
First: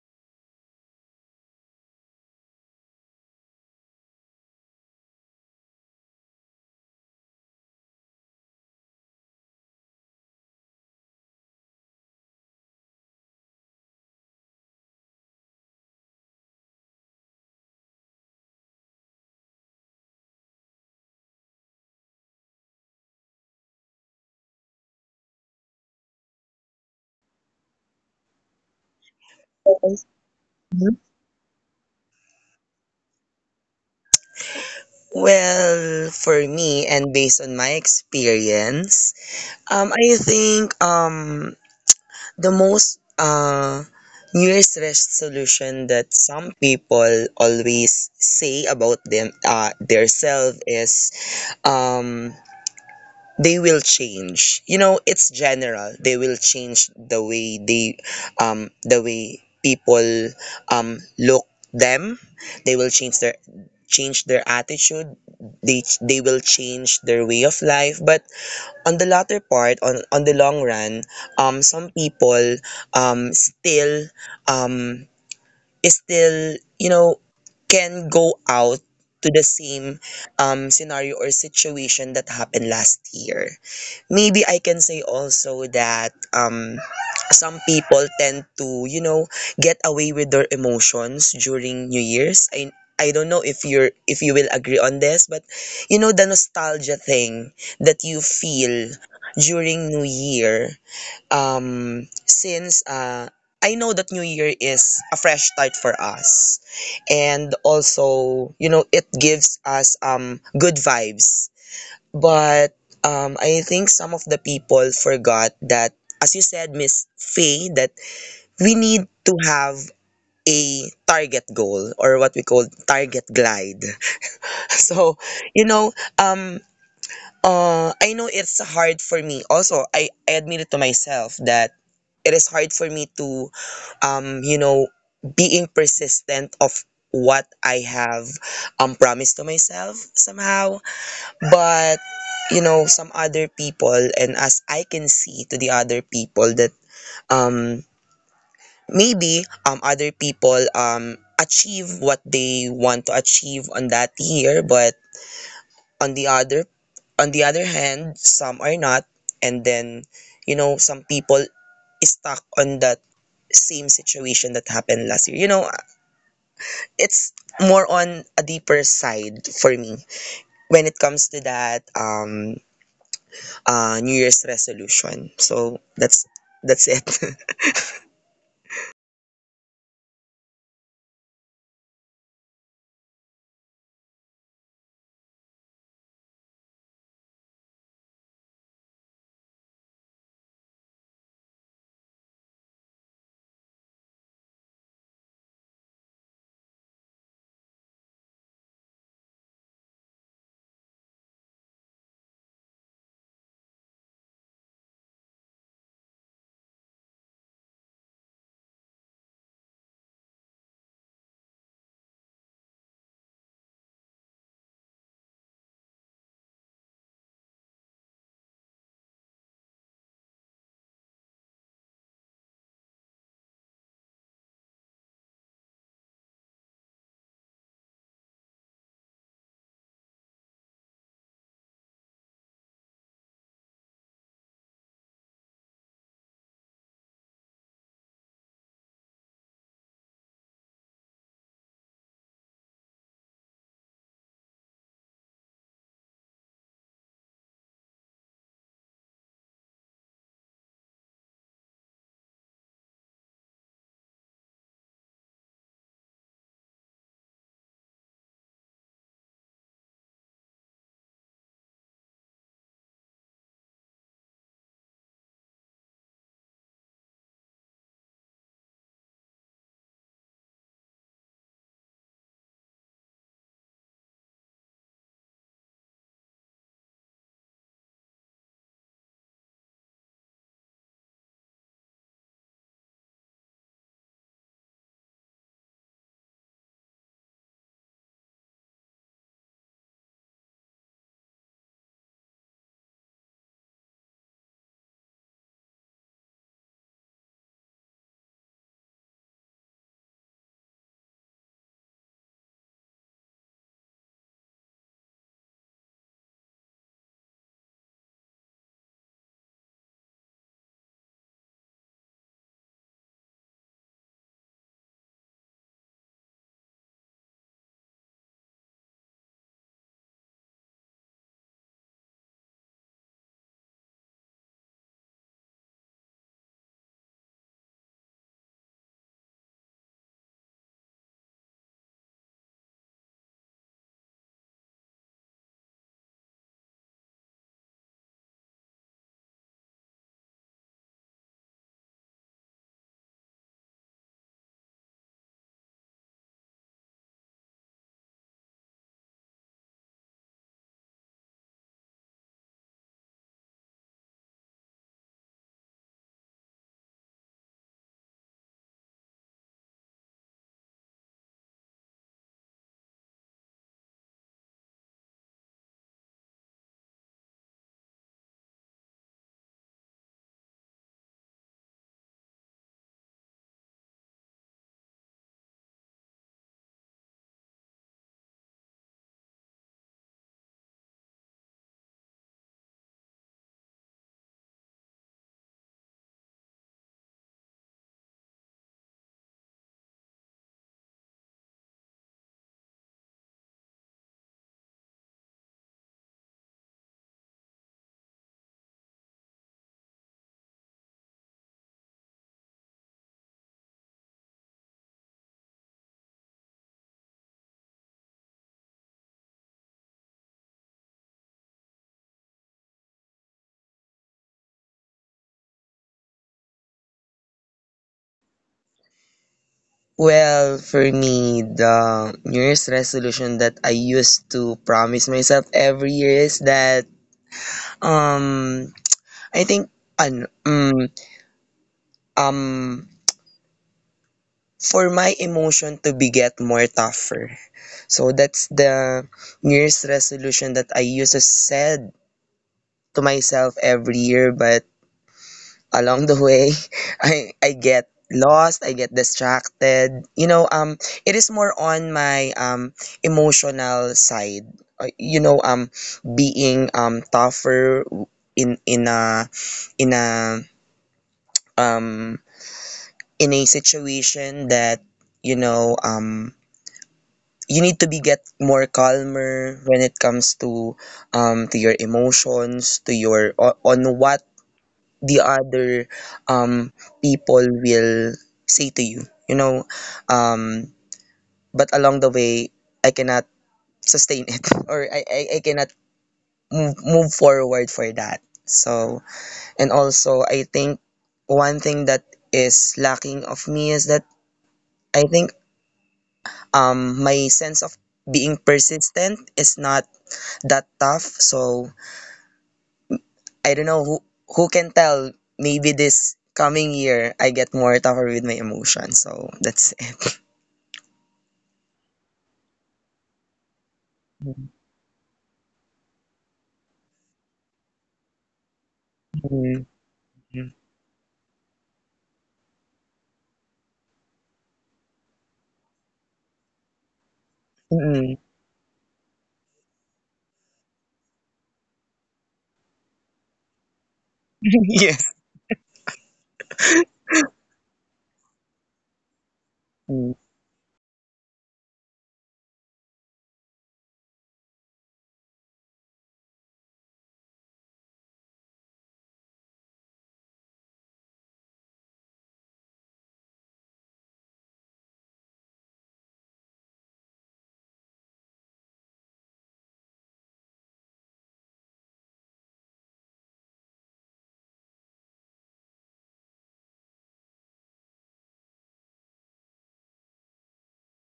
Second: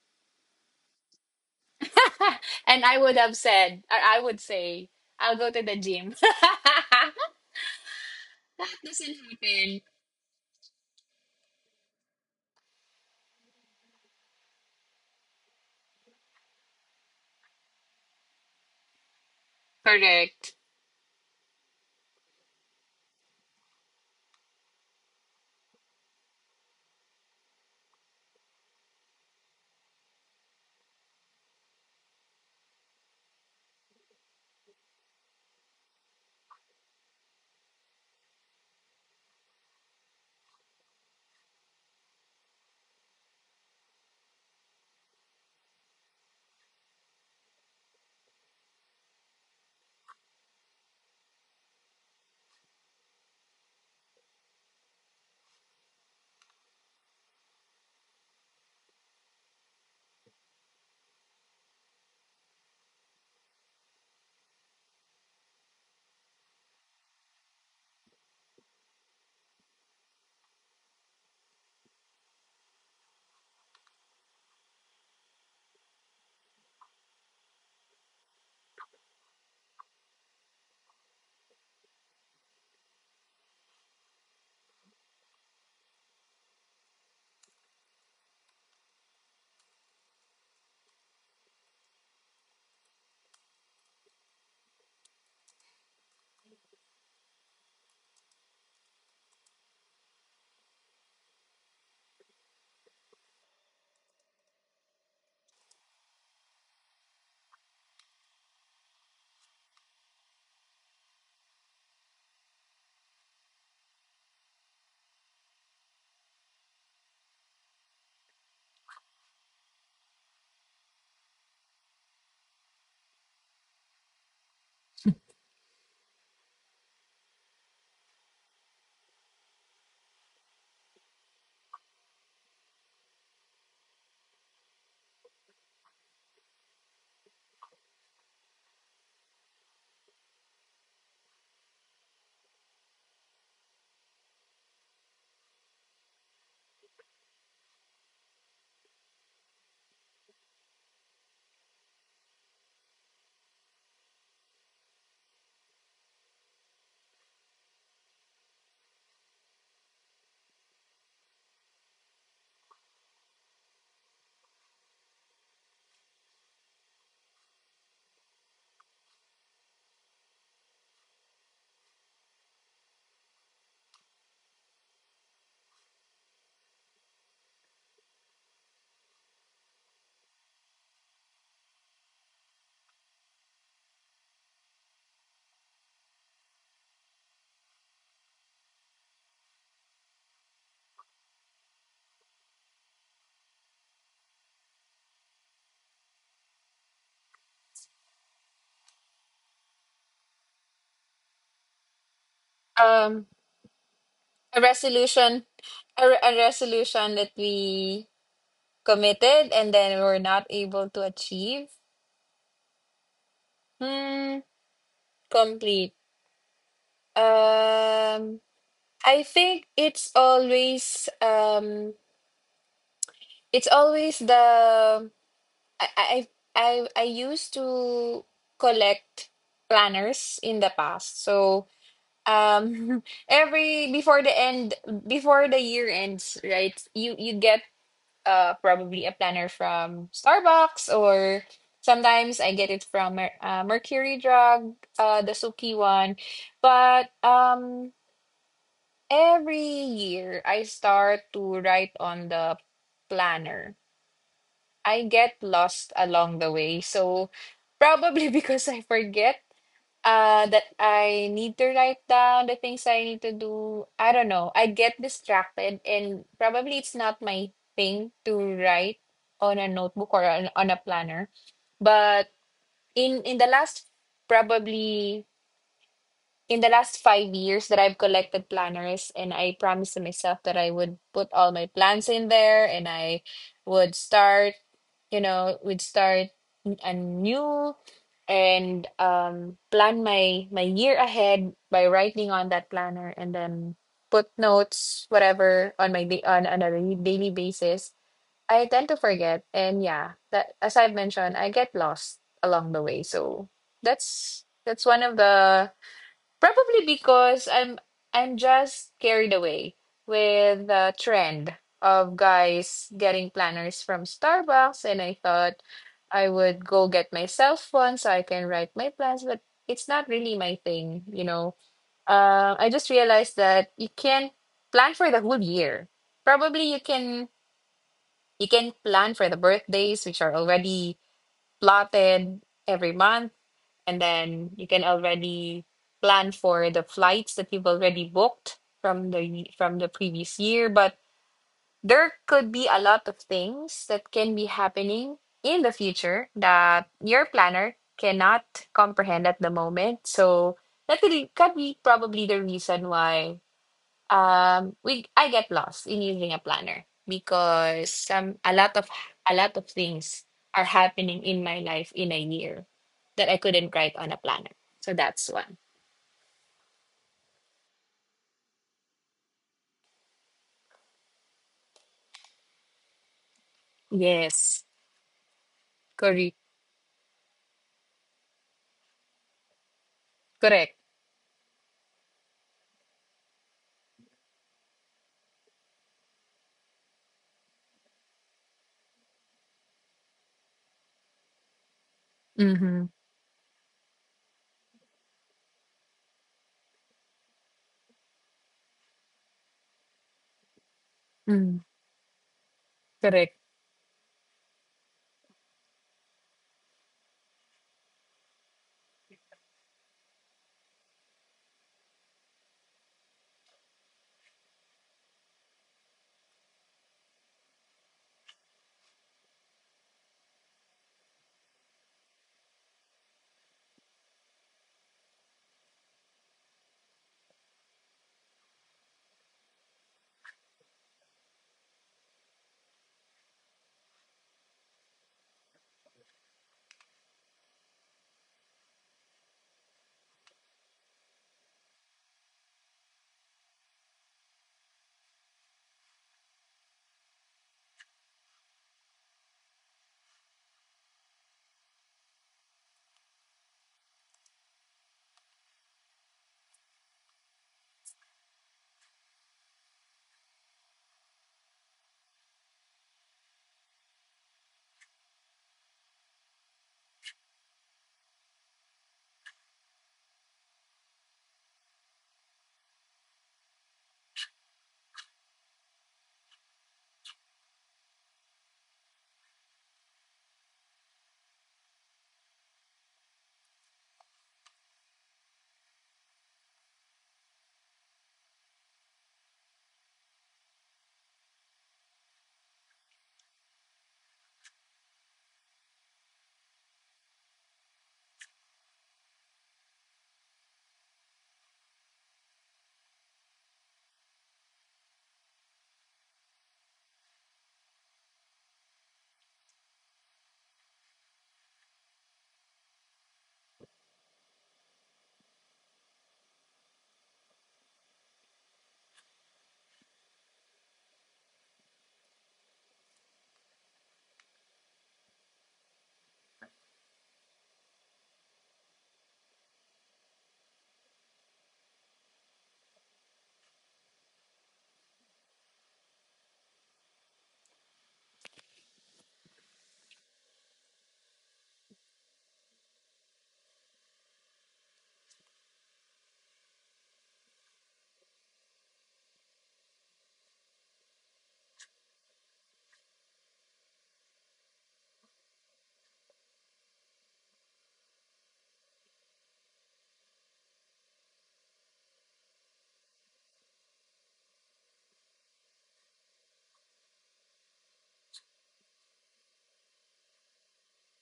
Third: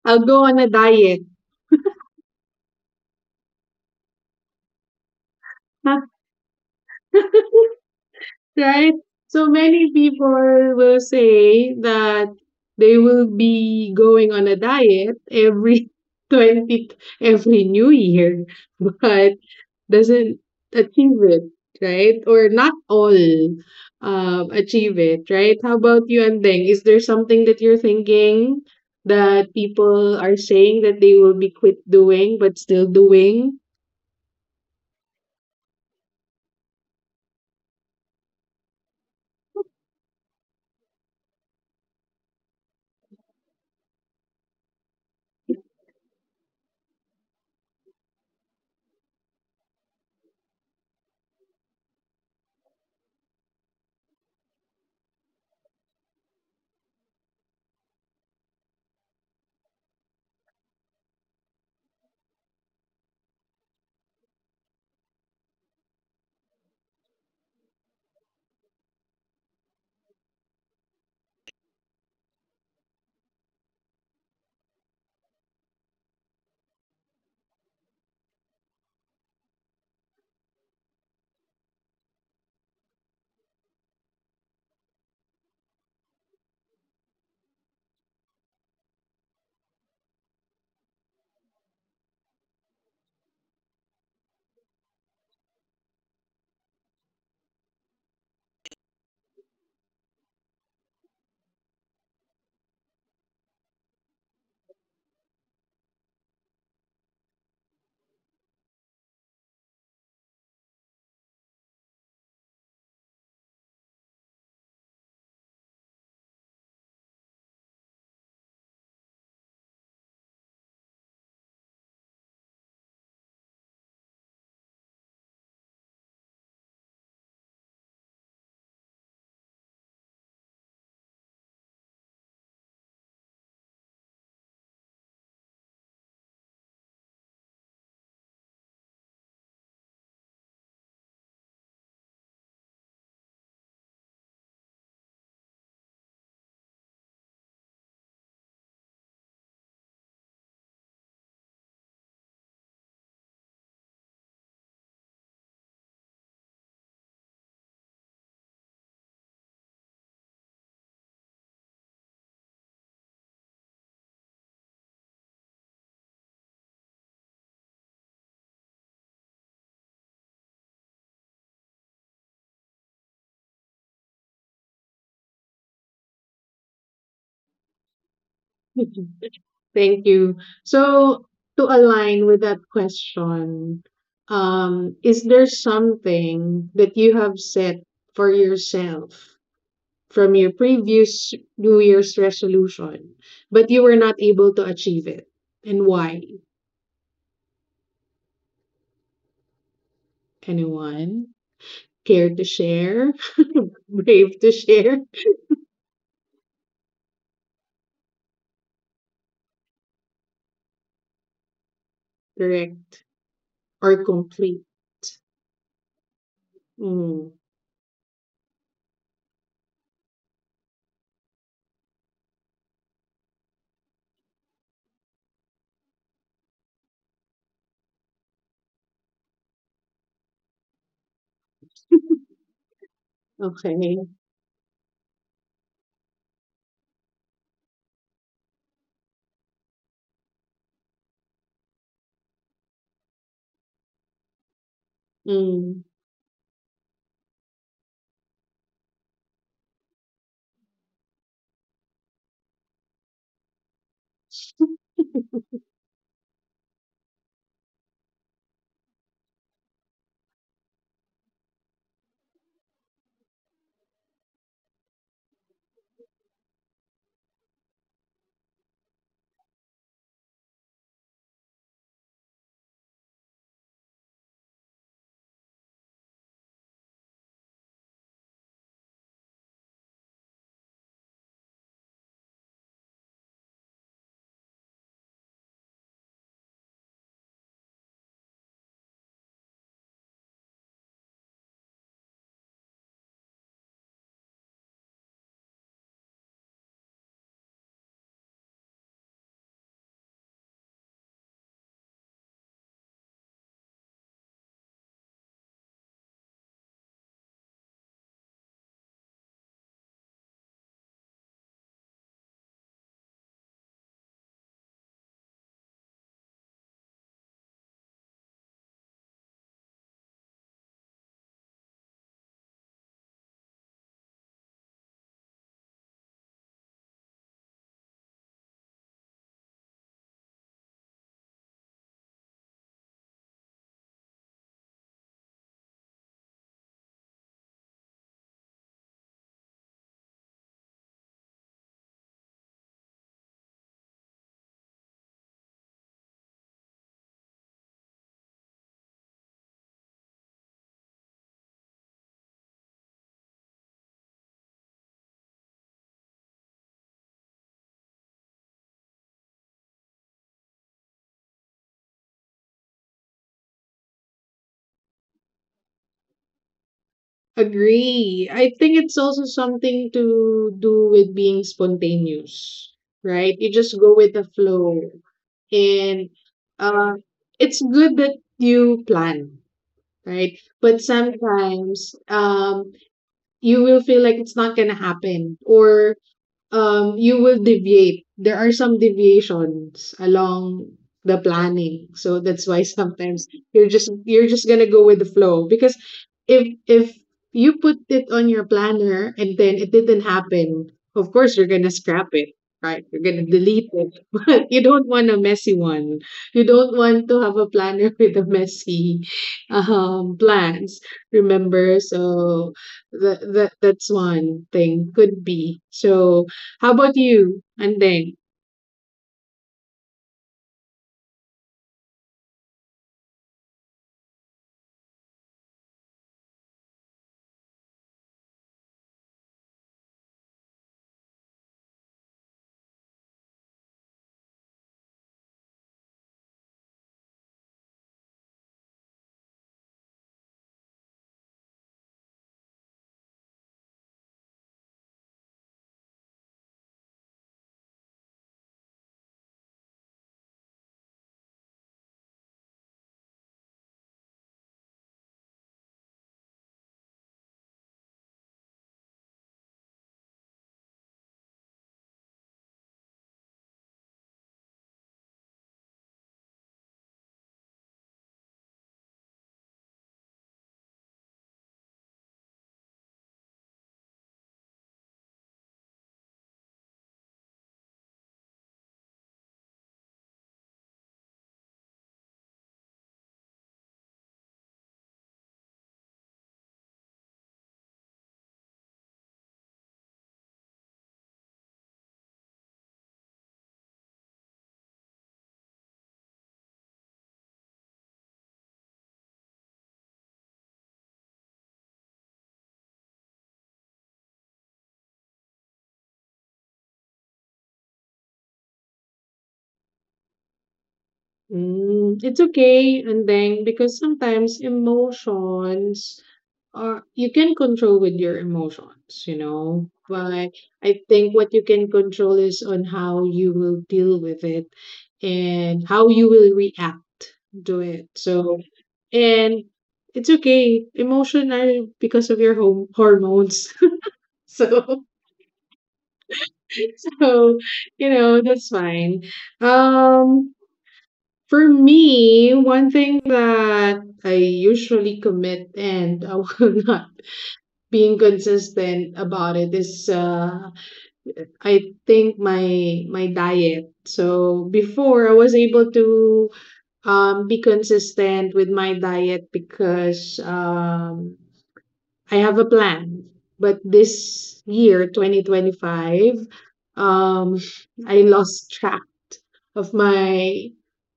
S1: I'll go on a diet.
S2: [LAUGHS] and I would have said, I would say, I'll go to the gym. [LAUGHS] That
S1: [LAUGHS] Right?
S2: doesn't
S1: So
S2: happen.
S1: many people will say that they will be going on a diet every [LAUGHS] 20, every new year, [LAUGHS] but doesn't
S2: Correct.
S1: achieve it, right? Or not all achieve it, right? How about you, Andeng? Is there something that you're thinking that people are saying that they will be quit doing but still doing?
S3: Well, for me and based on my experience, I think the most New Year's resolution that some people always say about them their self is um they will change, you know, it's general. They will change the way the way people look them. They will change their attitude. They will change their way of life, but on the latter part, on the long run, some people still um is still, you know, can go out to the same scenario or situation that happened last year. Maybe I can say also that some people tend to, you know, get away with their emotions during New Year's. I don't know if you're if you will agree on this, but you know the nostalgia thing that you feel during New Year. Since I know that New Year is a fresh start for us, and also you know it gives us good vibes, but I think some of the people forgot that, as you said, Miss Faye, that we need to have a target goal or what we call target glide. [LAUGHS] So, you know, um, I know it's hard for me. Also, I admit it to myself that it is hard for me to, you know, being persistent of what I have promised to myself somehow. But you know, some other people, and as I can see to the other people that um maybe other people achieve what they want to achieve on that year, but on the other hand, some are not. And then, you know, some people is stuck on that same situation that happened last year. You know, it's more on a deeper side for me when it comes to that New Year's resolution. So that's it. [LAUGHS]
S1: [LAUGHS] Thank you. So, to align with that question, is there something that you have set for yourself from your previous New Year's resolution, but you were not able to achieve it? And why? Anyone care to share?
S2: Um,
S1: [LAUGHS] Brave to
S2: a
S1: share?
S2: resolution, a resolution that we committed and then we're not able to achieve.
S1: Correct or
S2: Hmm.
S1: complete?
S2: Complete.
S1: Mm,
S2: Um. I think it's always the I I I used to collect planners in the past. So um [LAUGHS]
S1: [LAUGHS]
S2: every
S1: okay.
S2: before the end before the year ends, right? You get probably a planner from Starbucks, or sometimes I get it from Mercury Drug, the Suki
S1: Mm.
S2: one. But every year, I start to write on the planner. I get lost along the way. So probably [LAUGHS] because I forget that I need to write down the things I need to do. I don't know. I get distracted, and probably it's not my thing to write on a notebook or on a planner. But in the last, probably in the last 5 years, that I've collected planners, and I promised to myself that I would put all my plans in there, and I would start, you know, would start anew, and plan my year ahead by writing on that planner, and then put notes, whatever, on my on a daily basis. I tend to forget, and yeah, that as I've mentioned, I get lost along the way. So that's one of the. Probably because I'm just carried away with the trend of guys getting planners from Starbucks, and I thought I would go get myself one so I can write my plans, but it's not really my thing, you know. I just realized that you can't plan for the whole year. Probably you can, you can plan for the birthdays, which are already plotted every month, and then you can already plan for the flights that you've already booked from the previous year, but there could be a lot of things that can be happening in the future that your planner cannot comprehend at the moment. So that could be, could be probably the reason why we I get lost in using a planner, because some a lot of things are happening in my life in a year that I couldn't write on a planner. So that's one.
S1: Agree. I think it's also something to do with being spontaneous, right? You just go with the
S2: Yes,
S1: flow. And
S2: correct,
S1: uh, it's good that you plan, right? But
S2: correct.
S1: sometimes you will feel like it's not going to happen, or you will deviate. There are some deviations along the planning. So that's why
S2: Mm-hmm.
S1: sometimes you're just gonna go with the flow. Because if you put it on your planner and then it didn't happen, of course you're gonna
S2: Mm,
S1: scrap it. Right, you're gonna
S2: correct.
S1: delete it, [LAUGHS] but you don't want a messy one. You don't want to have a planner [LAUGHS] with a messy plans. Remember, so that's one thing could be. So how about you? And then,
S3: Well, for me, the New Year's resolution that I used to promise myself every year is that um I think an um for my emotion to be get more tougher. So that's the New Year's resolution that I used to said to myself every year. But along the way, [LAUGHS] I get lost, I get distracted, you know. Um, it is more on my emotional side. You know, being tougher in in a in a um in a situation that, you know, you need to be get more calmer when it comes to your emotions, to your on what the other um, people will say to you, you know. Um, but along the way, I cannot sustain it. [LAUGHS] Or I cannot move forward for that. So, and also, I think one thing that is lacking of me is that I think my sense of being persistent is not that tough. So, I don't know who can tell. Maybe this coming year I get more tougher with my emotions. So that's...
S1: mm, it's okay. And then, because sometimes emotions are, you can control with your emotions, you
S3: Mhm.
S1: know. But I think what you can control is on how you will deal with it and how you will react to it.
S3: Mm-mm.
S1: So, and it's okay. Emotion are because of your home hormones. [LAUGHS]
S3: [LAUGHS]
S1: So,
S3: Yes.
S1: so, you know, that's fine.
S3: Mm.
S1: Um, For me, one thing that I usually commit and I will [LAUGHS] not being consistent about it is I think my diet. So before I was able to be consistent with my diet because I have a plan, but this year, 2025, um, I lost track of my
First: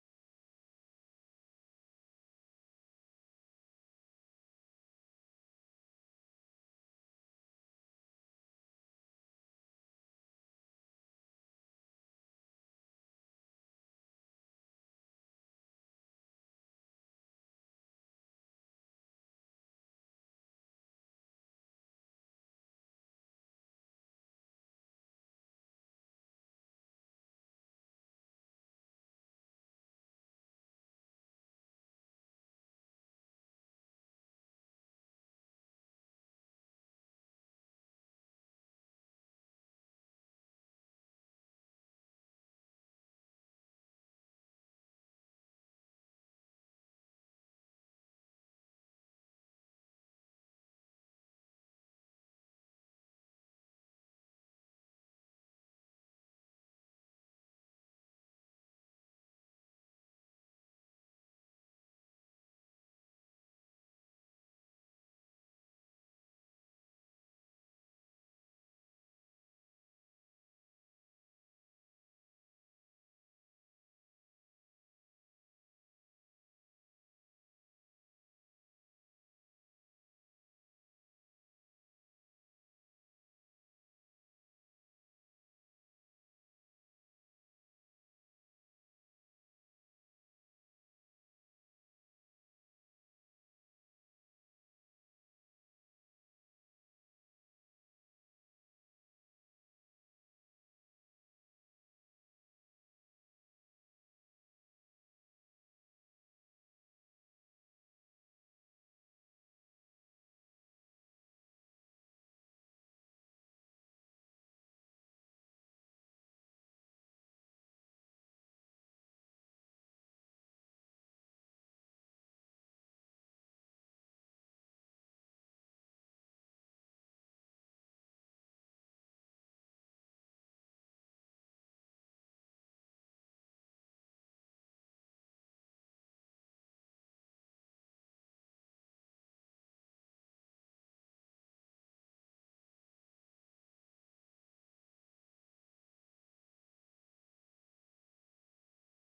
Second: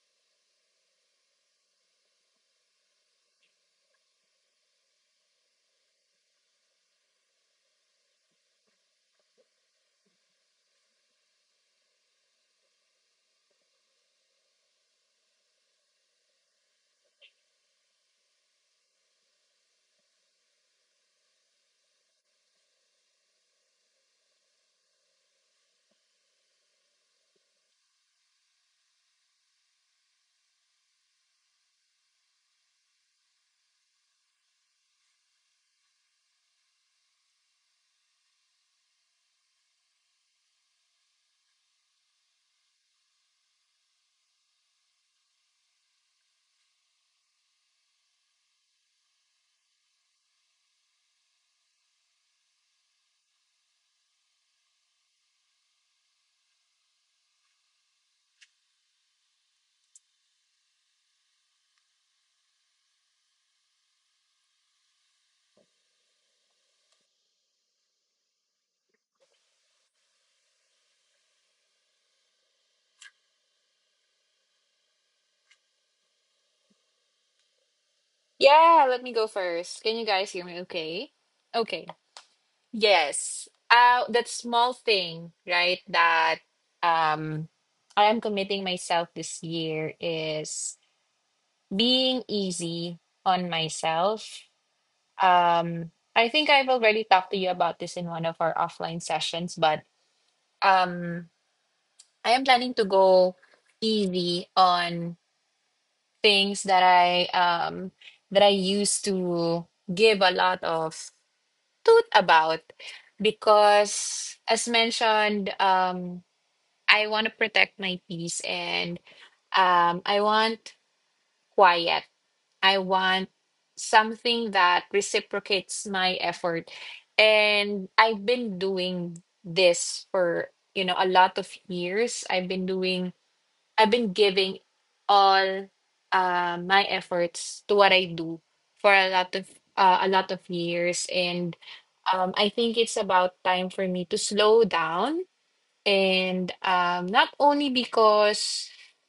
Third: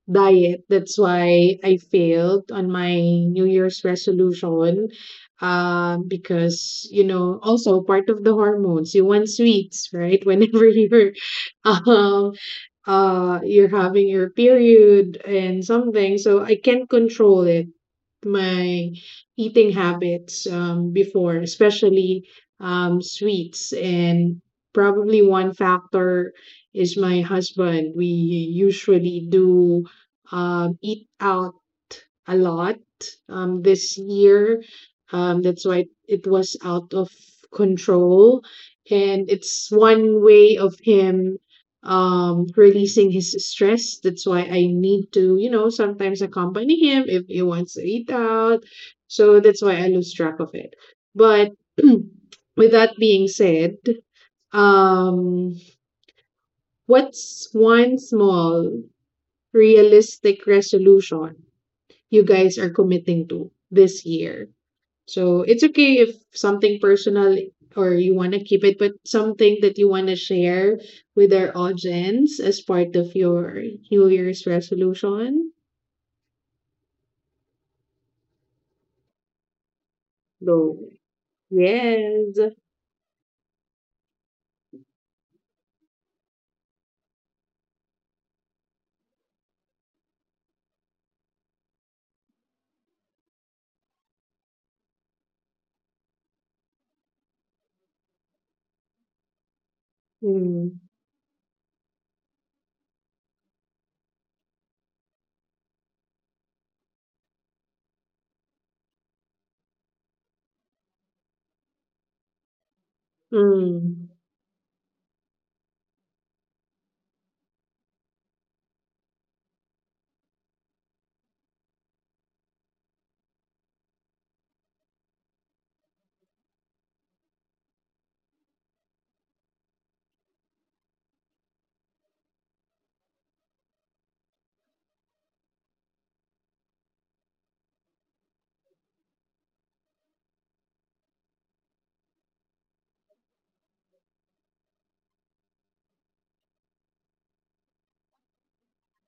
S1: diet. That's why I failed on my New Year's resolution. Because you know, also part of the hormones, you want sweets, right? [LAUGHS] Whenever um, you're having your period and something, so I can't control it my eating habits before, especially sweets. And probably one factor is my husband. We usually do eat out a lot this year. That's why it was out of control. And it's one way of him releasing his stress. That's why I need to, you know, sometimes accompany him if he wants to eat out, so that's why I lose track of it. But [CLEARS THROAT] with that being said, um, what's one small realistic resolution you guys are committing to this year? So it's okay if something personal or you want to keep it, but something that you want to share with our audience as part of your New Year's resolution.
S2: Yeah, let me go first. Can you guys hear me?
S1: Go.
S2: Okay. Okay.
S1: Yes.
S2: Yes. That small thing, right? That um, I am committing myself this year is being easy on myself. I think I've already talked to you about this in one of our offline sessions, but
S1: Mm.
S2: um, I am planning to go easy on things that I used to give a lot of toot about
S1: Mm.
S2: because, as mentioned, I want to protect my peace, and I want quiet. I want something that reciprocates my effort. And I've been doing this for, you know, a lot of years. I've been doing, I've been giving all my efforts to what I do for a lot of years. And I think it's about time for me to slow down. And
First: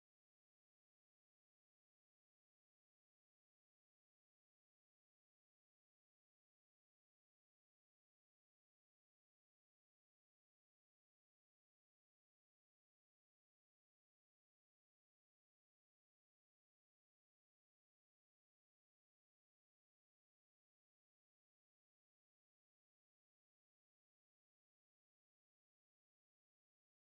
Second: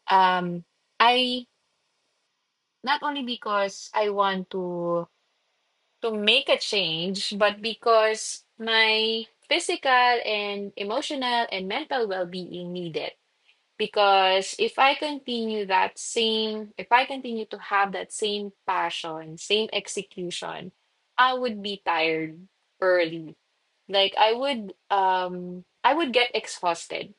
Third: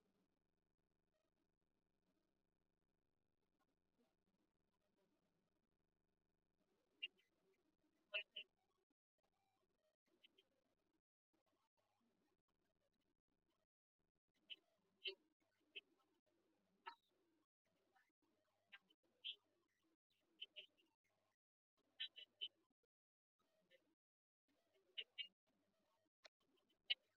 S2: um, I, not only because I want to make a change, but because my physical and emotional and mental well being needed. Because if I continue that same, if I continue to have that same passion, same execution, I would be tired early. Like I would get exhausted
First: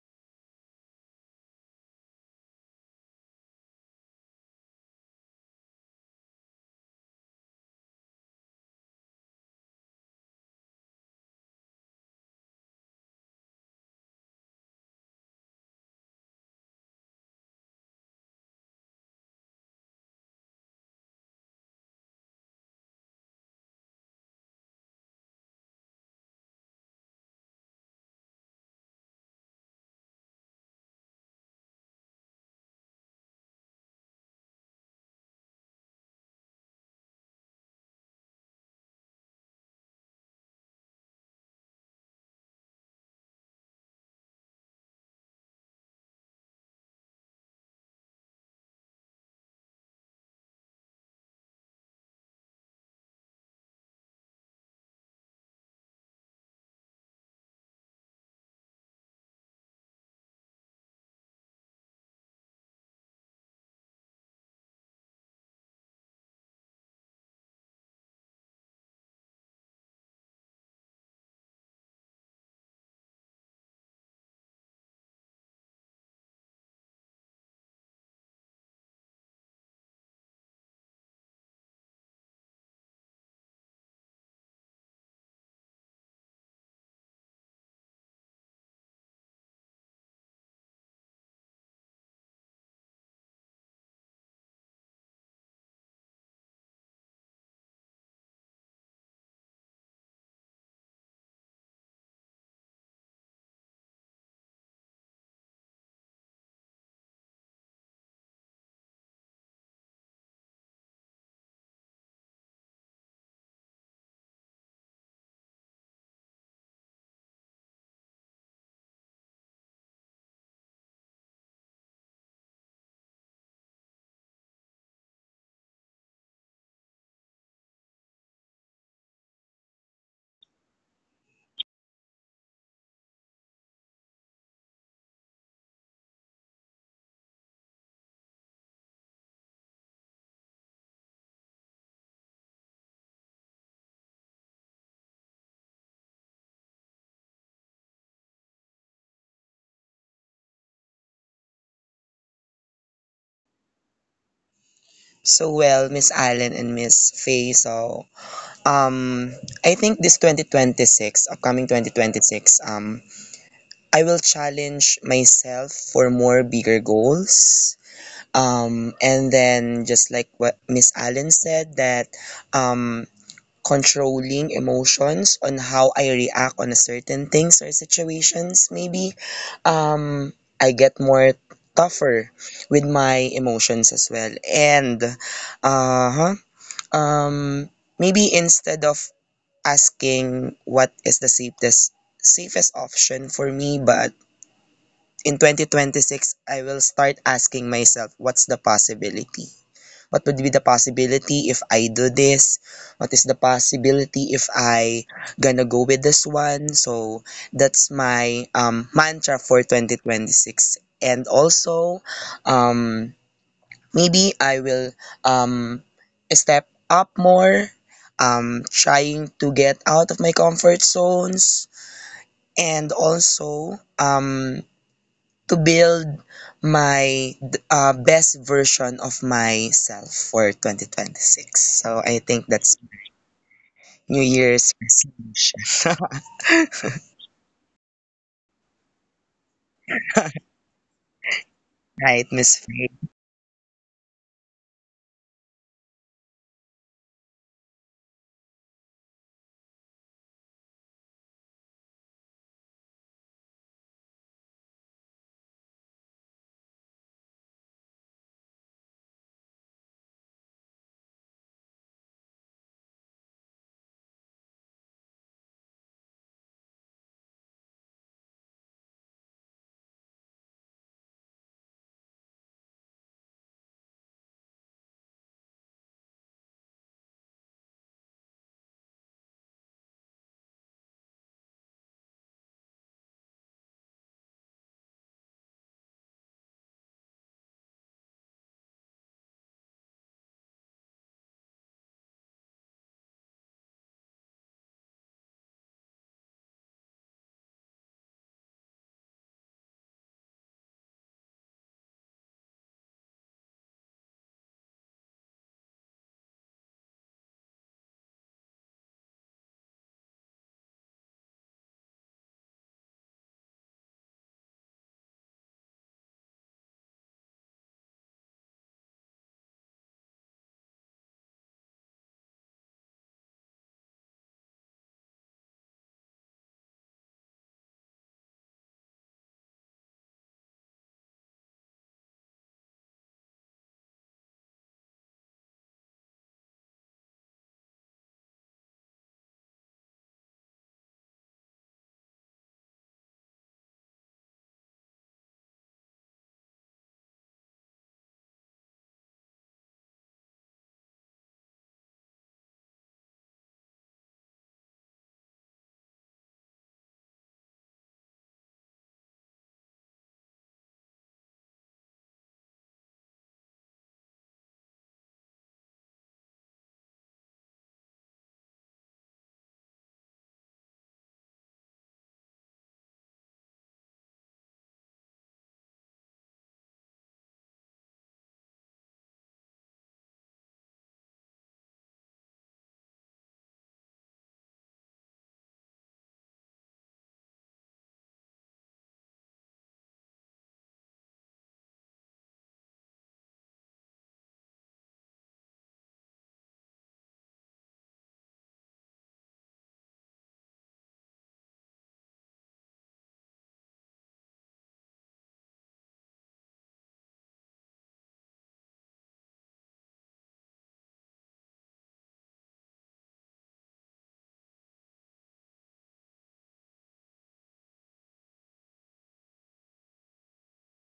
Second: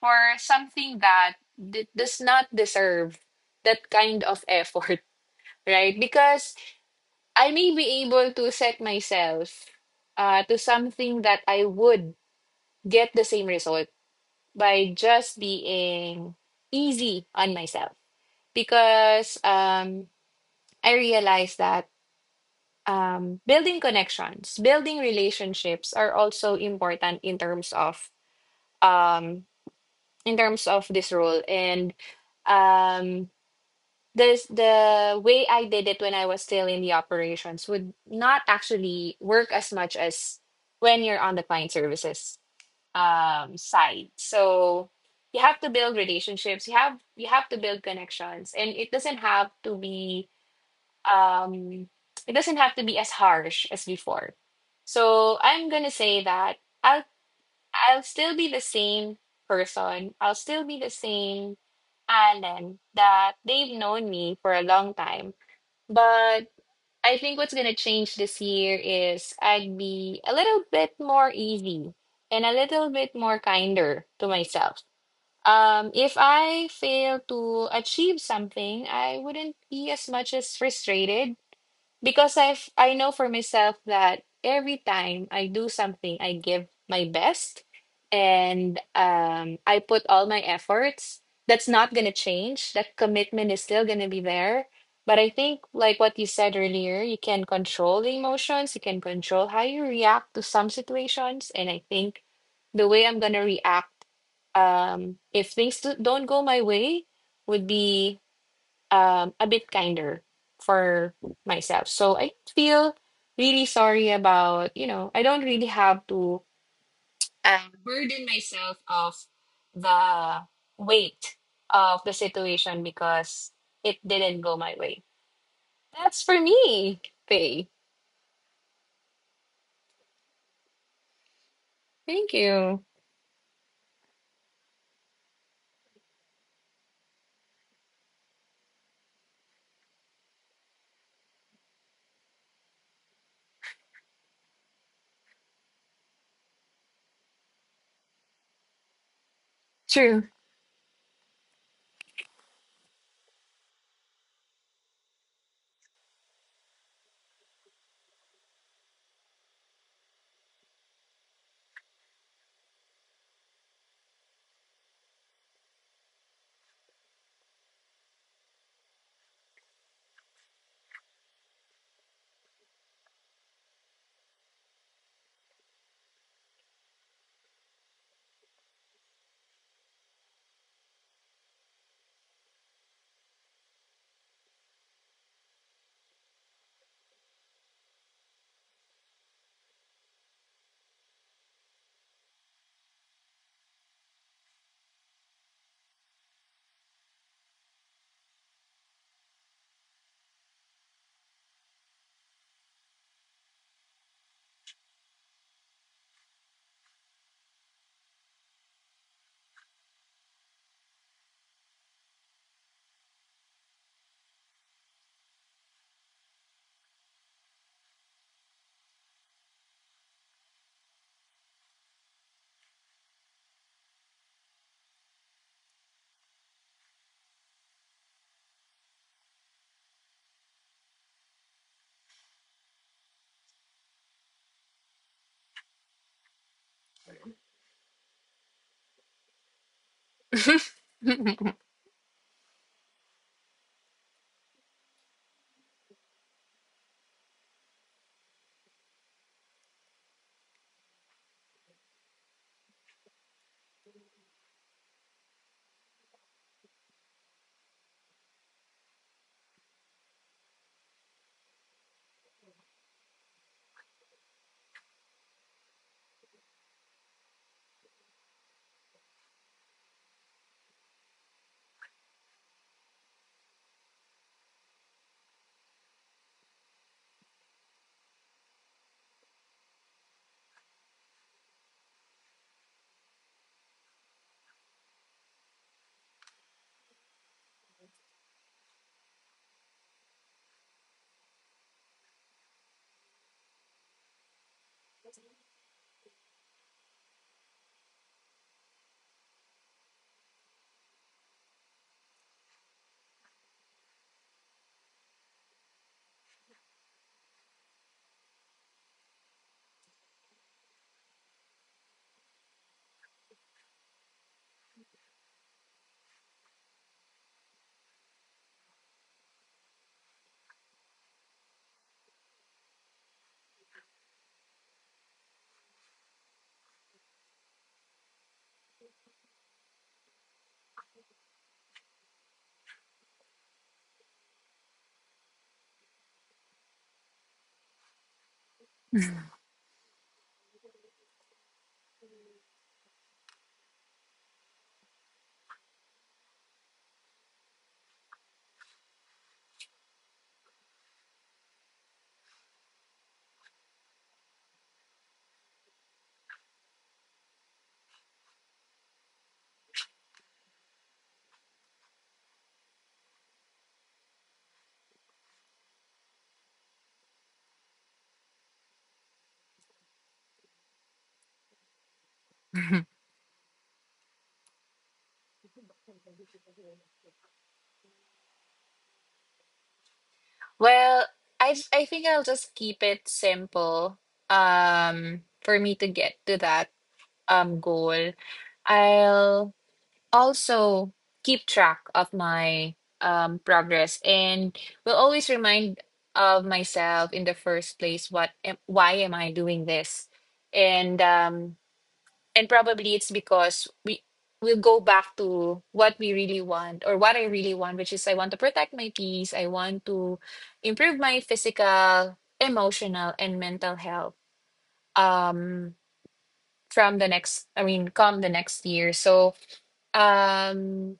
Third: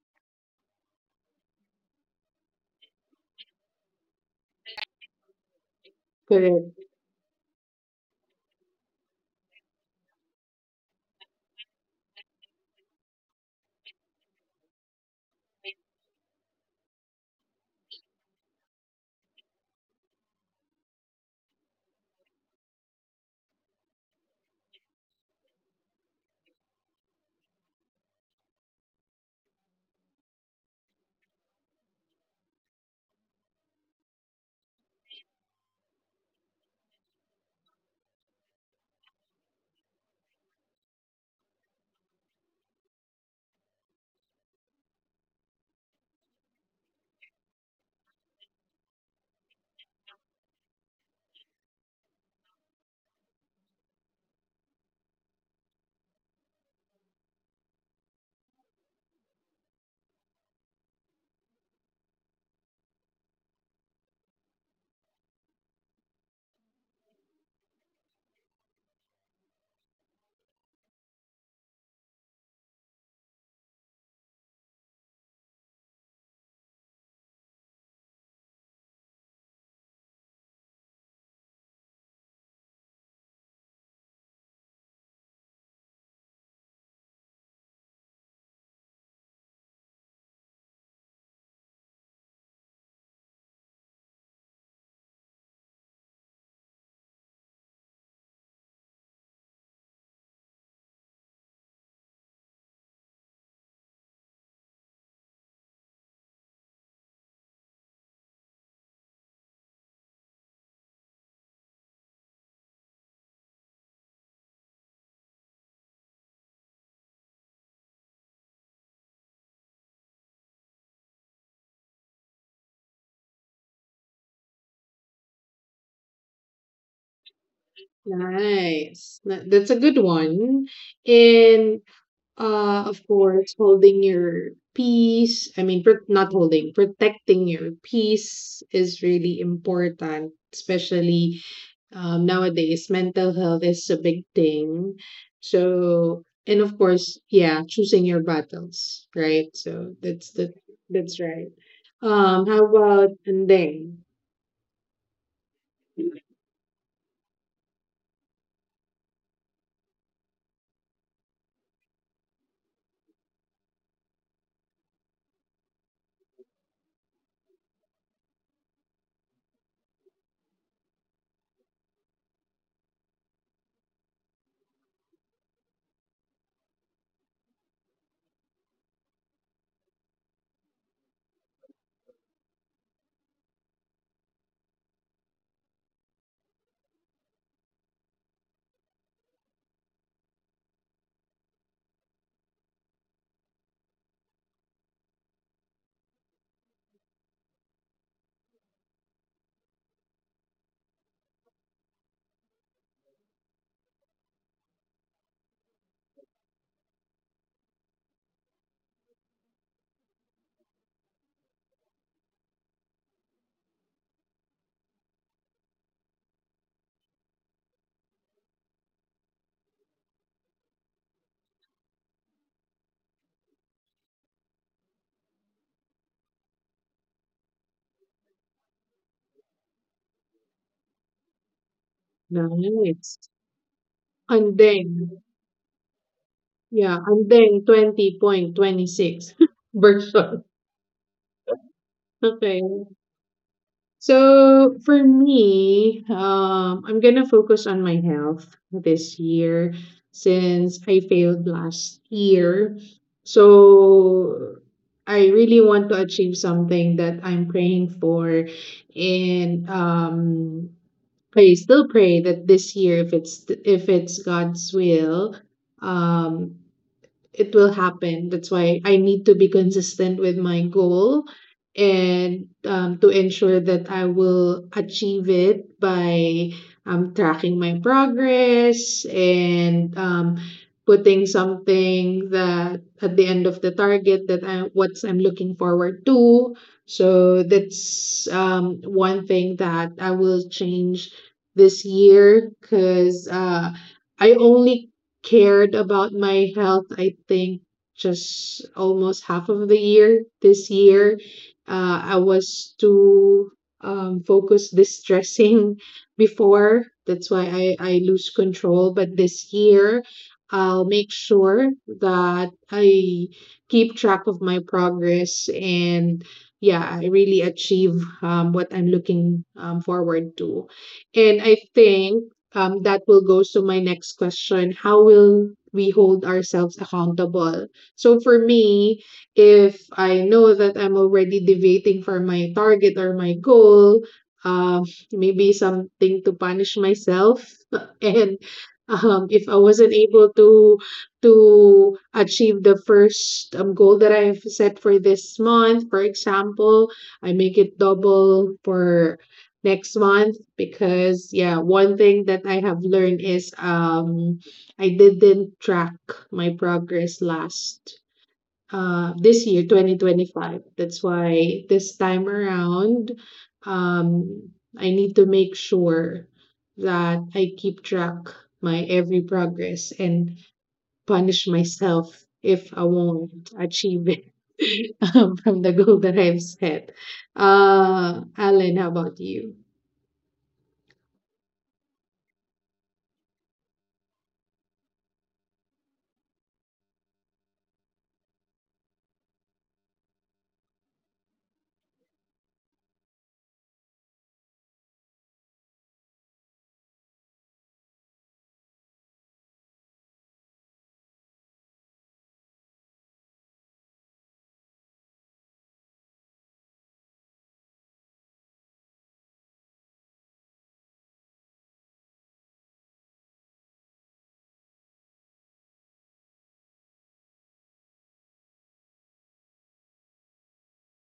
S2: for something that does not deserve that kind of effort, [LAUGHS] right? Because
S1: Correct.
S2: I may be able to set myself to something that I would get the same result by just being easy on myself. Because I realize that building connections, building relationships are also important um, in terms of this role. And um, there's the way I did it when I was still in the operations would not actually work as much as when you're on the client services side. So you have to build relationships. You have to build connections, and it doesn't have to be um, it doesn't have to be as harsh as before. So I'm gonna say that I'll still be the same person. I'll still be the same Alan that they've known me for a long time. But I think what's going to change this year is I'd be a little bit more easy and a little bit more kinder to myself. If I fail to achieve something, I wouldn't be as much as frustrated because I know for myself that every time I do something, I give my best and I put all my efforts. That's not gonna change. That commitment is still gonna be there. But I think like what you said earlier, you can control the emotions, you can control how you react to some situations. And I think the way I'm gonna react if don't go my way would be a bit kinder for myself. So I feel really sorry about, I don't really have to burden myself of the weight of the situation because it didn't go my way. That's for me, Faye.
S1: Nice. That's a good one. And
S2: Thank you.
S1: of course, holding your peace. I mean, not holding, protecting your peace is really important, especially nowadays. Mental health is a big thing. So, and of course, yeah, choosing your battles, right? So
S2: True.
S1: that's the that's right. How about andeng?
S3: So, well, Miss Allen and Miss Faye. So, um, I think this 2026, upcoming 2026, I will challenge myself for more bigger goals. And then just like what Miss Allen said, that um, controlling emotions on how I react on a certain things or situations, maybe um I get more tougher with my emotions as well. And uh-huh, um maybe instead of asking what is the safest option for me, but in 2026 I will start asking myself what's the possibility, what would be the possibility if I do this? What is the possibility if I gonna go with this one? So that's my mantra for 2026. And also, um, maybe I will um, step up more, trying to get out of my comfort zones. And also, to build my best version of myself for 2026. So I think that's
S1: Nice.
S3: New Year's
S1: Andeng.
S3: resolution.
S1: Yeah,
S3: [LAUGHS]
S1: and then 2026 [LAUGHS] version.
S2: [LAUGHS]
S3: Right,
S1: Okay.
S3: Miss Faye?
S1: So for me, I'm gonna focus on my health this year since I failed last year. So I really want to achieve something that I'm praying for, and I still pray that this year, if it's God's will, um, it will happen. That's why I need to be consistent with my goal and to ensure that I will achieve it by tracking my progress and putting something that at the end of the target that I what I'm looking forward to. So that's one thing that I will change this year because I only cared about my health, I think, just almost half of the year this year. I was too focused distressing [LAUGHS] before. That's why I lose control. But this year, I'll make sure that I keep track of my progress and yeah, I really achieve what I'm looking forward to. And I think that will go to my next question. How will we hold ourselves accountable? So for me, if I know that I'm already deviating from my target or my goal, um, maybe something to punish myself. [LAUGHS] And if I wasn't able to achieve the first goal that I've set for this month, for example, I make it double for next month. Because yeah, one thing that I have learned is I didn't track my progress last this year 2025. That's why this time around, um I need to make sure that I keep track my every progress and punish myself if I won't achieve it [LAUGHS] from the goal that I've set. Alan, how about you?
S2: Well, I think I'll just keep it simple. For me to get to that goal, I'll also keep track of my progress and will always remind of myself in the first place why am I doing this, and um, and probably it's because we'll go back to what we really want or what I really want, which is I want to protect my peace. I want to improve my physical, emotional and mental health um from the next, I mean come the next year. So um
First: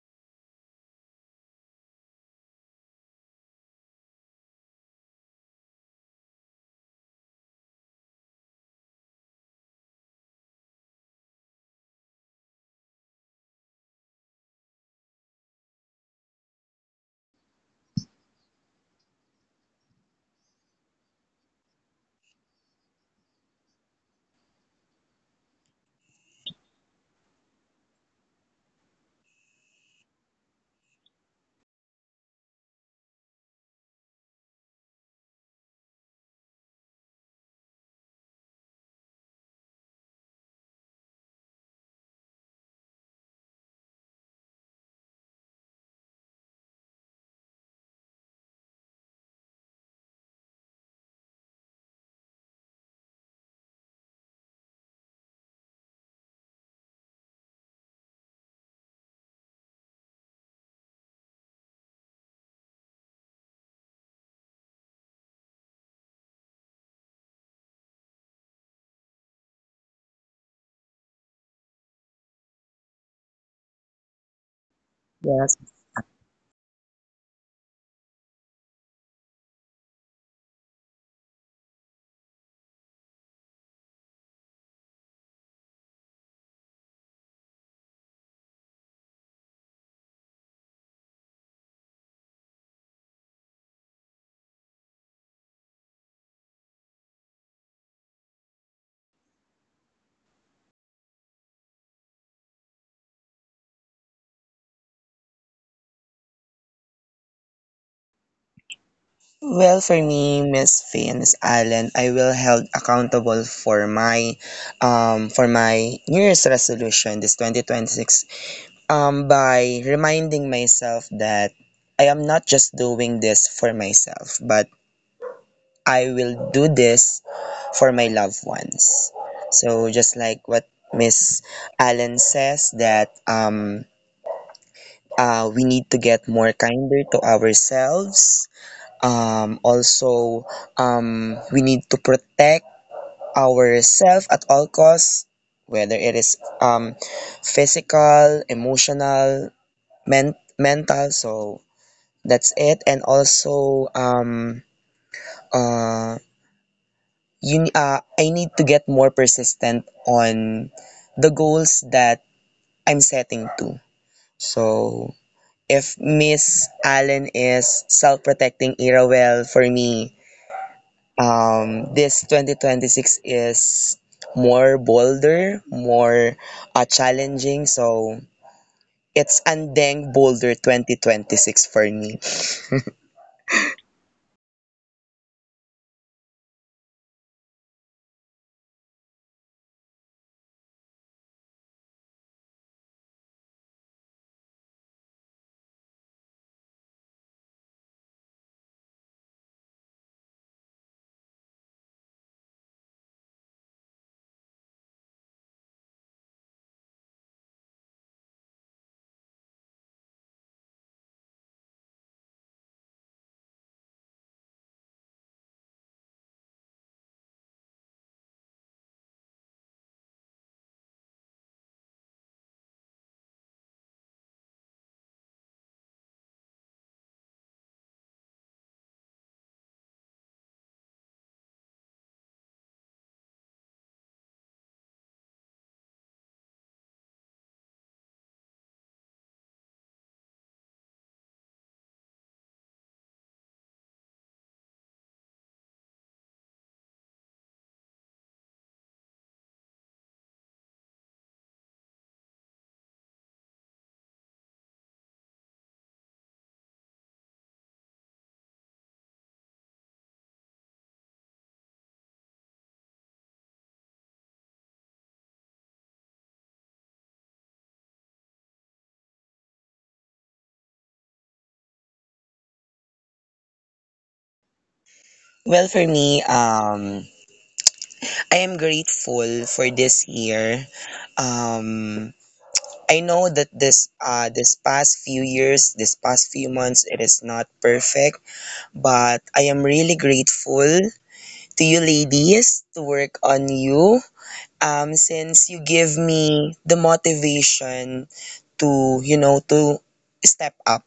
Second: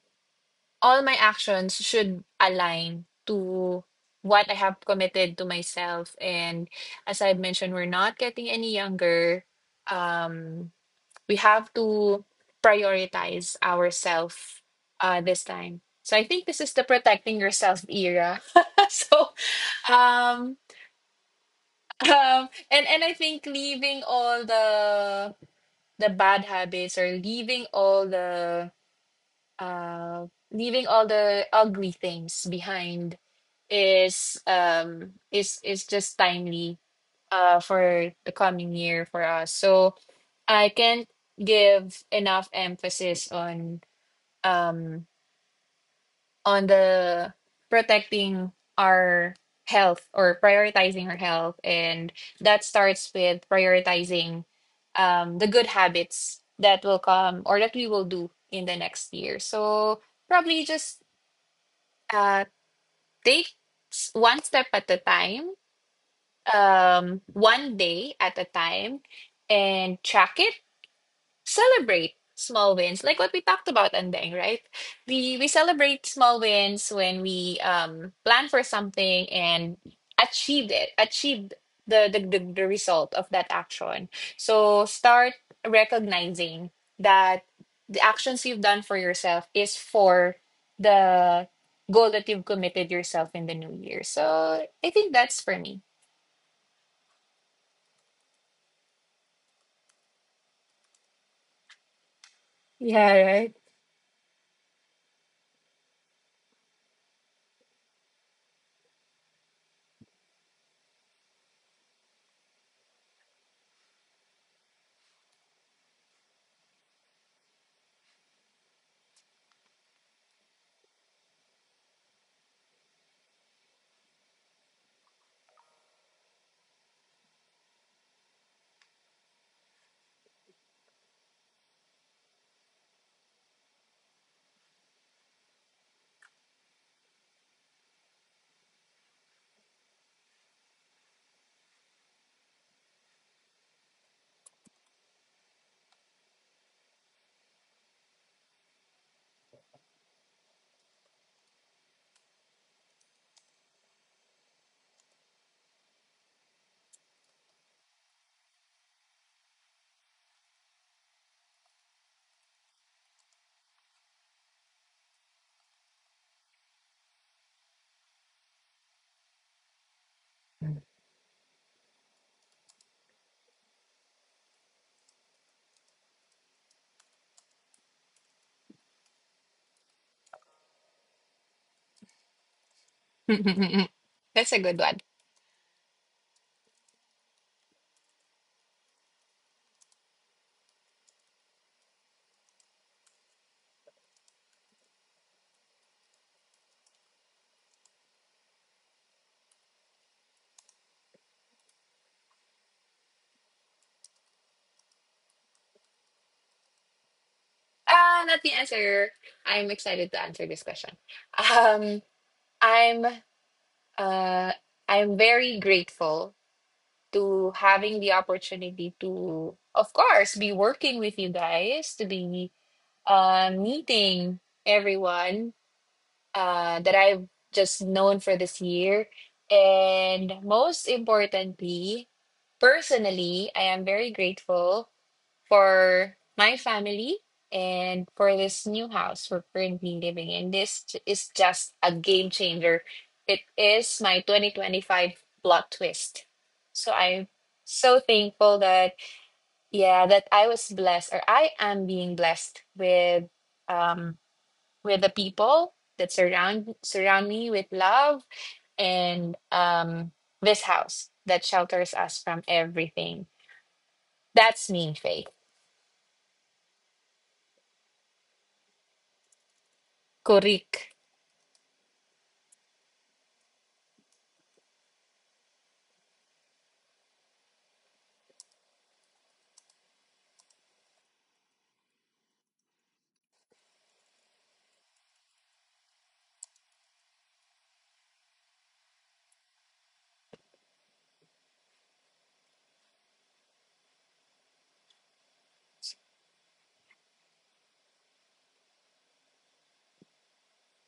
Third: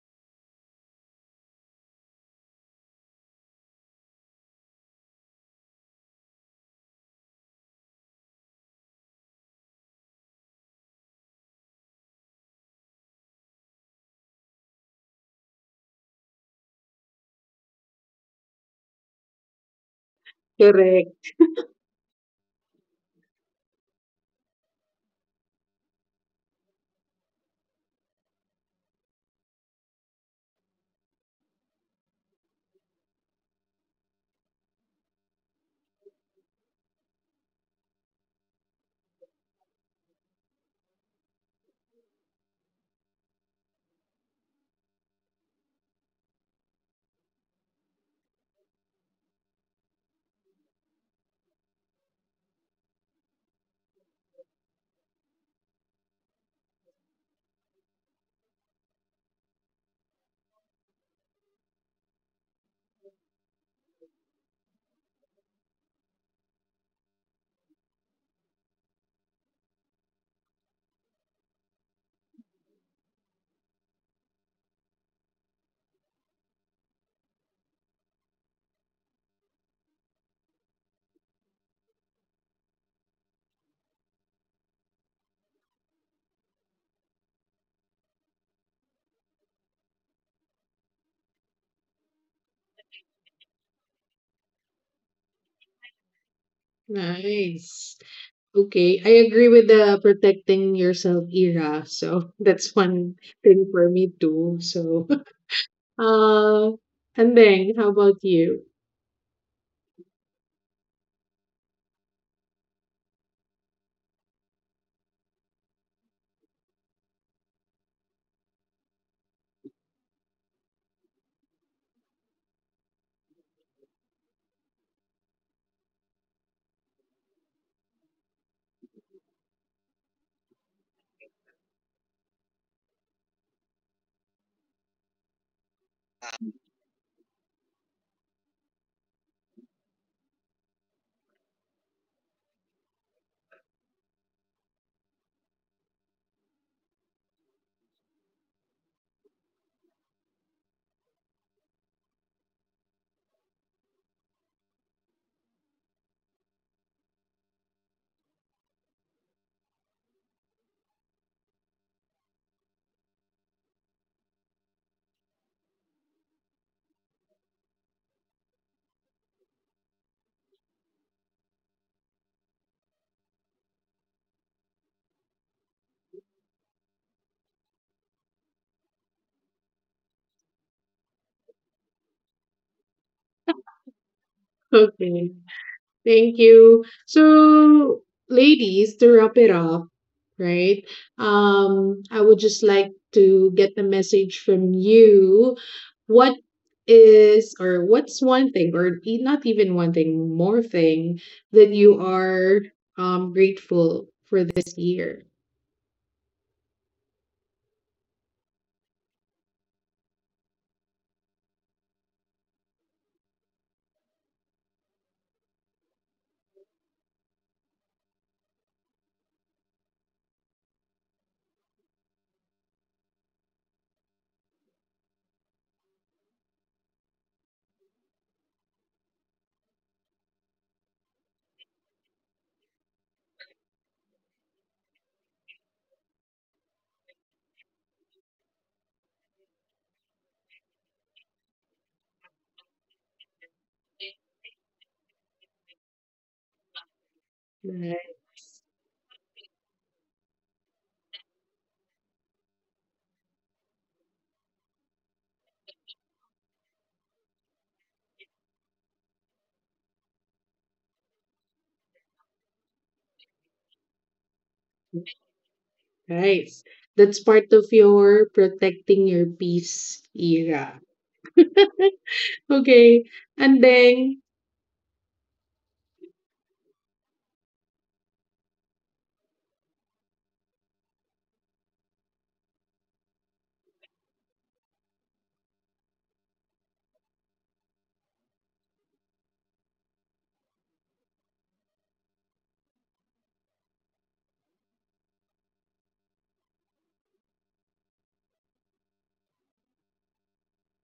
S2: all my actions should align to what I have committed to myself. And as I've mentioned, we're not getting any younger. Um, we have to prioritize ourselves this time. So I think this is the protecting yourself era. [LAUGHS] So um
S1: Correct.
S2: um and I think leaving all the bad habits, or uh, leaving all the ugly things behind is just timely for the coming year for us. So I can't give enough emphasis um on the protecting our health, or prioritizing our health, and that starts with prioritizing the good habits that will come, or that we will do in the next year. So probably just uh, take one step at a time, one day at a time, and track it, celebrate small wins like what we talked about, Andeng. Right, we
S3: Yes.
S2: celebrate small wins when we plan for something and achieved the result of that action. So start recognizing that the actions you've done for yourself is for the goal that you've committed yourself in the new year. So I think that's for me.
S1: Nice. Okay, I agree with the protecting yourself era. So [LAUGHS] that's
S2: Yeah,
S1: one
S2: right.
S1: thing for me too. So, [LAUGHS] uh, and then how about you? [LAUGHS]
S3: Well, for me, Miss Faye and Miss Allen, I will held accountable for my New Year's resolution this 2026, by reminding myself that I am not just doing this for myself, but I will do this for my loved ones. So just like what Miss Allen says that we need to get more kinder to ourselves. Also, we need to protect ourselves at all costs, whether it is physical, emotional, mental. So that's it. And also, uh, you I need to get more persistent on the goals that I'm setting to. So if Miss Allen is self-protecting Irrawell for me, this 2026 is more bolder, more challenging. So it's Andeng Boulder 2026 for me.
S2: [LAUGHS] That's a good one.
S1: Okay, thank you. So, ladies, to wrap it up, right? I would just like to get the message from you. What is or what's one thing or not even one thing, more thing that you are grateful for this year?
S2: Let me answer. I'm excited to answer this question. Um, I'm uh, I'm very grateful to having the opportunity to, of course, be working with you guys, to be meeting everyone that I've just known for this year, and most importantly, personally, I am very grateful for my family and for this new house we're currently living in. This is just a game changer. It is my 2025 plot twist. So I'm so
S1: Nice.
S2: thankful that, yeah, that I was blessed, or I am being blessed um with the people that surround me with love, and this house that shelters us from everything. That's me, Faith.
S1: Nice. That's part of your protecting your peace era.
S2: Kurik.
S1: Okay. And then,
S3: Well, for me, I am grateful for this year. Um, I know that this past few years, this past few months, it is not perfect, but I am really grateful to you ladies, to work on you since you give me the motivation to, you know, to step up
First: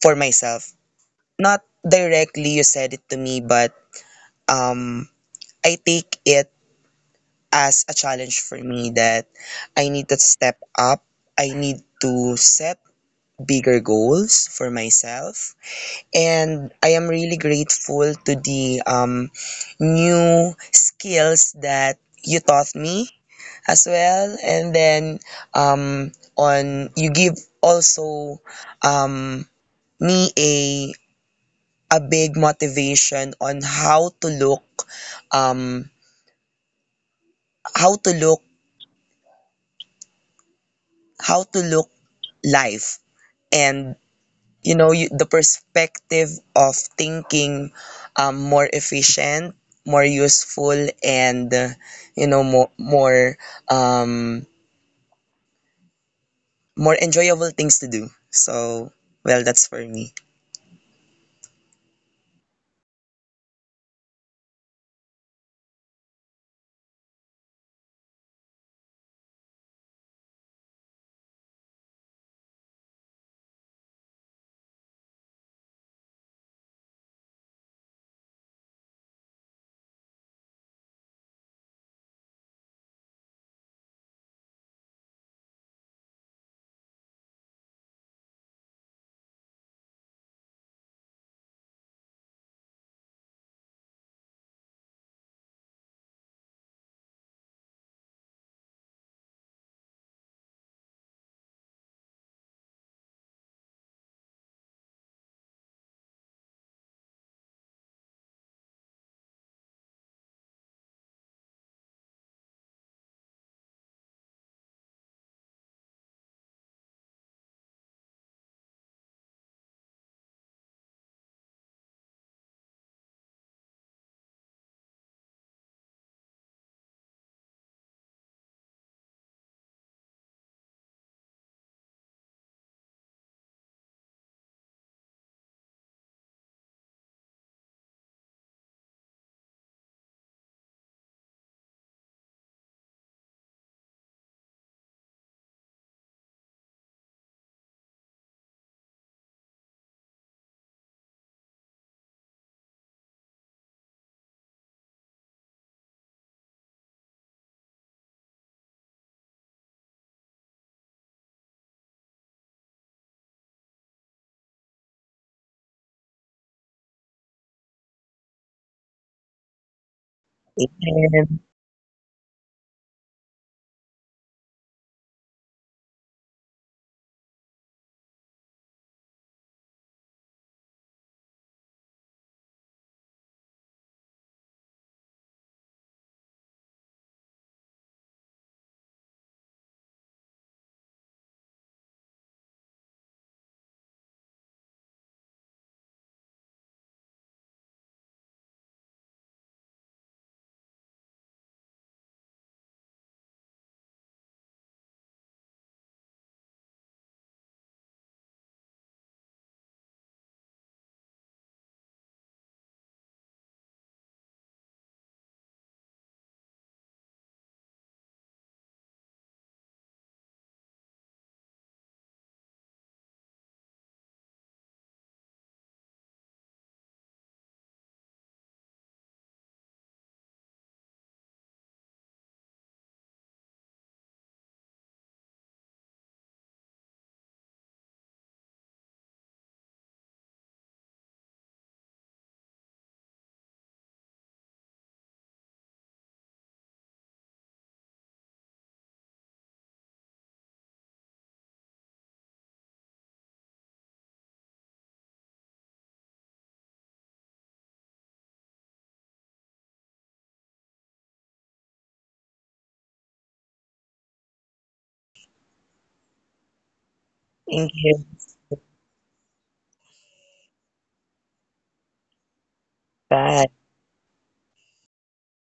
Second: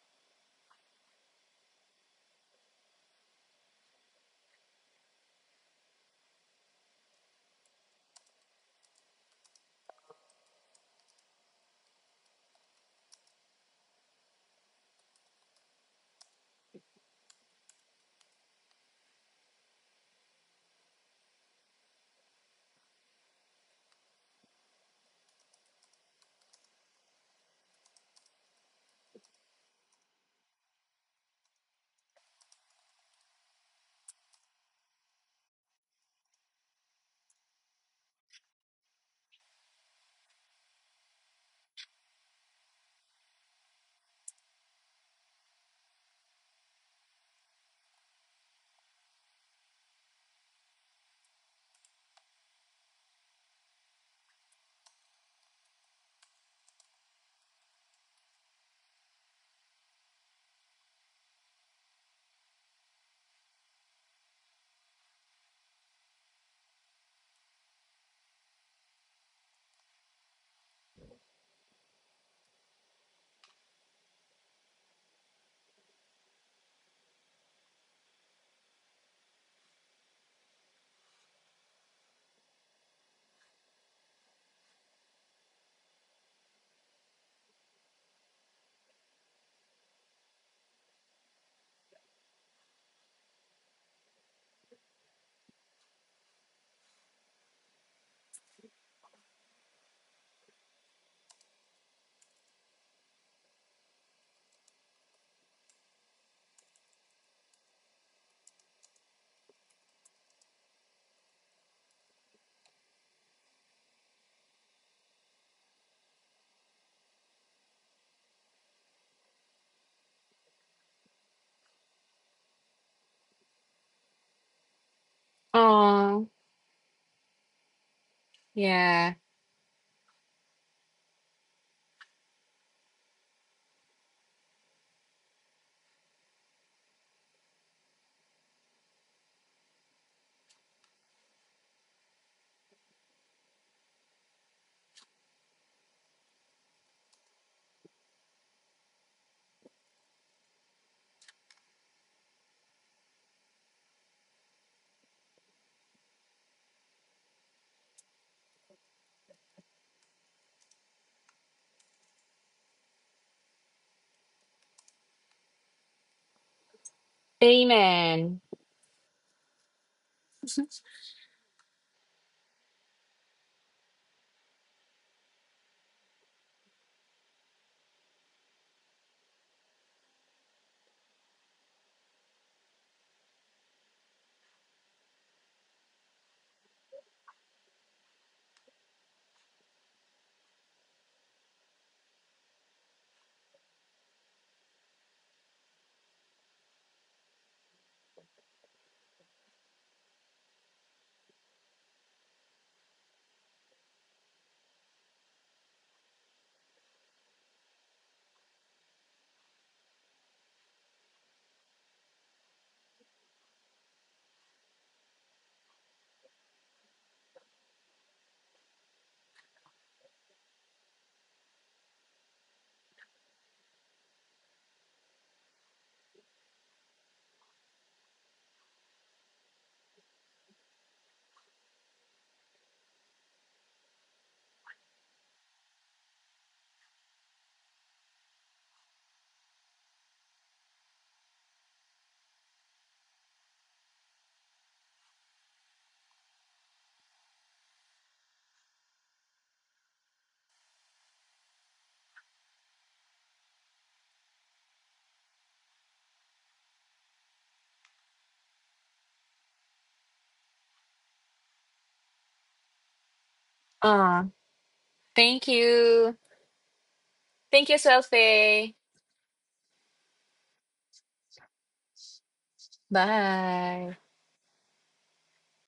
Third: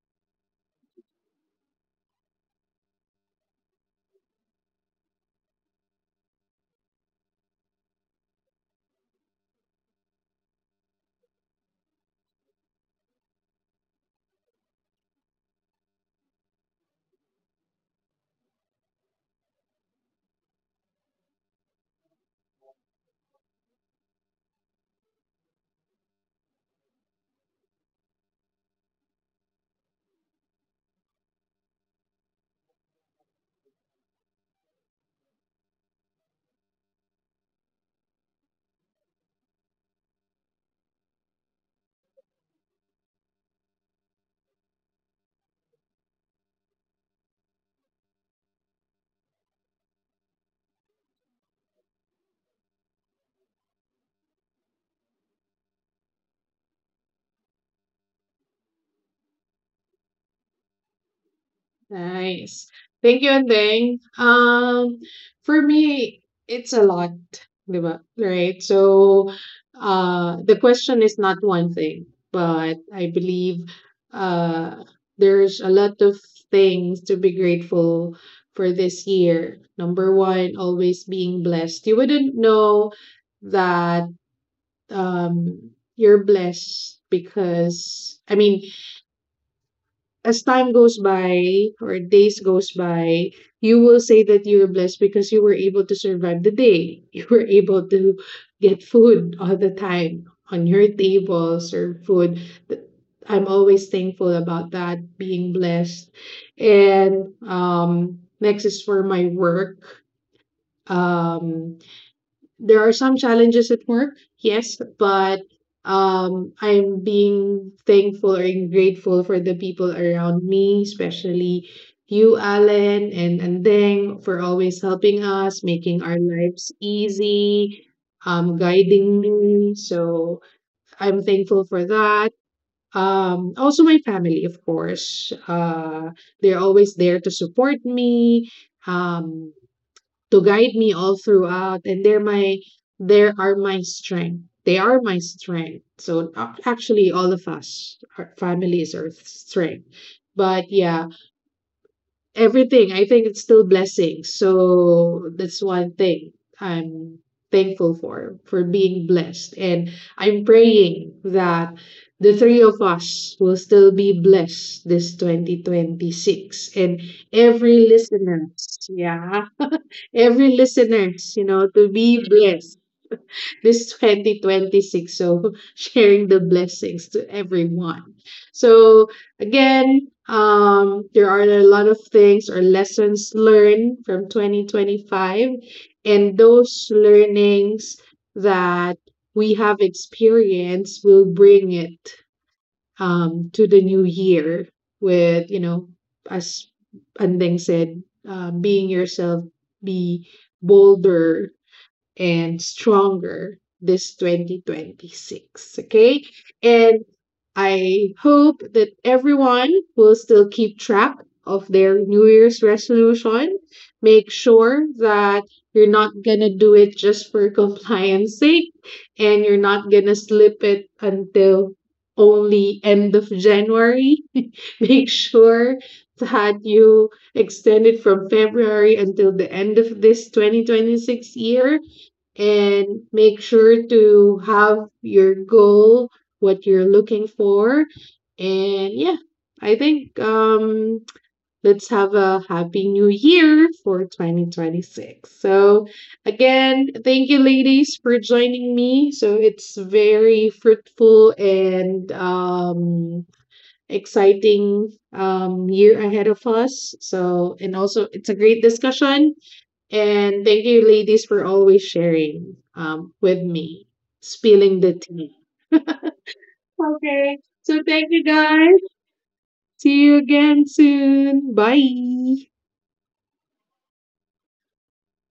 S3: for myself. Not directly you said it to me, but um I take it as a challenge for me that I need to step up. I need to set bigger goals for myself. And I am really grateful to the new skills that you taught me as well. And then on you give also um, me a big motivation on how to look um, how to look how to look life, and you know, you, the perspective of thinking more efficient, more useful, and you know, um, more enjoyable things to do. So well, that's for me.
S1: nice. Thank you, and Andeng. For me, it's a lot, di ba? Right? So, the question is not one thing, but I believe uh, there's a lot of things to be grateful for this year. Number one, always being blessed. You wouldn't know that um, you're blessed because, I mean, as time goes by or days goes by, you will say that you were blessed because you were able to survive the day. [LAUGHS] You were able to get food all the time on your table, serve food. Th- I'm always thankful about that, being blessed. And next is for my work. Um, there are some challenges at work, yes, but I'm being thankful or grateful for the people around me, especially you, Alan, and Andeng, for always helping us, making our
S2: Aww.
S1: lives easy,
S2: Yeah.
S1: guiding me. So I'm thankful for that. Also, my family, of course. They're always there to support me. Um, to guide me all throughout, and they're my there are my strength they are my strength. So actually all of us, our families are strength. But yeah, everything. I think it's still blessings. So that's one thing I'm thankful for being blessed. And I'm praying that the three of us will still be blessed this 2026. And every
S2: Amen.
S1: listeners, yeah, [LAUGHS] every
S3: Thank
S1: listeners,
S3: you,
S1: you know, to be blessed this 2026. So [LAUGHS] sharing the blessings to everyone. So again, there are a lot of things or lessons learned from 2025, and those learnings that we have experienced will bring it to the new year with, you know, as Andeng said, being yourself, be bolder and stronger this 2026. Okay. And I hope that everyone will still keep track of their New Year's resolution. Make sure that you're not going to do it just for compliance sake and you're not going to slip it until only end of January. [LAUGHS] Make sure that you extend it from February until the end of this 2026 year, and make sure to have your goal, what you're looking for. And yeah, I think let's have a happy new year for 2026. So, again, thank you, ladies, for joining me. So, it's very fruitful and exciting year ahead of us. So, and also, it's a great discussion. And thank you, ladies, for always sharing with me,
S2: Uh,
S1: spilling the tea.
S2: Thank you.
S1: Okay.
S2: Thank
S3: thank
S2: you,
S1: So
S3: you.
S1: thank you,
S2: Sophie.
S1: guys. See you again soon. Bye.
S3: Bye.
S2: Bye.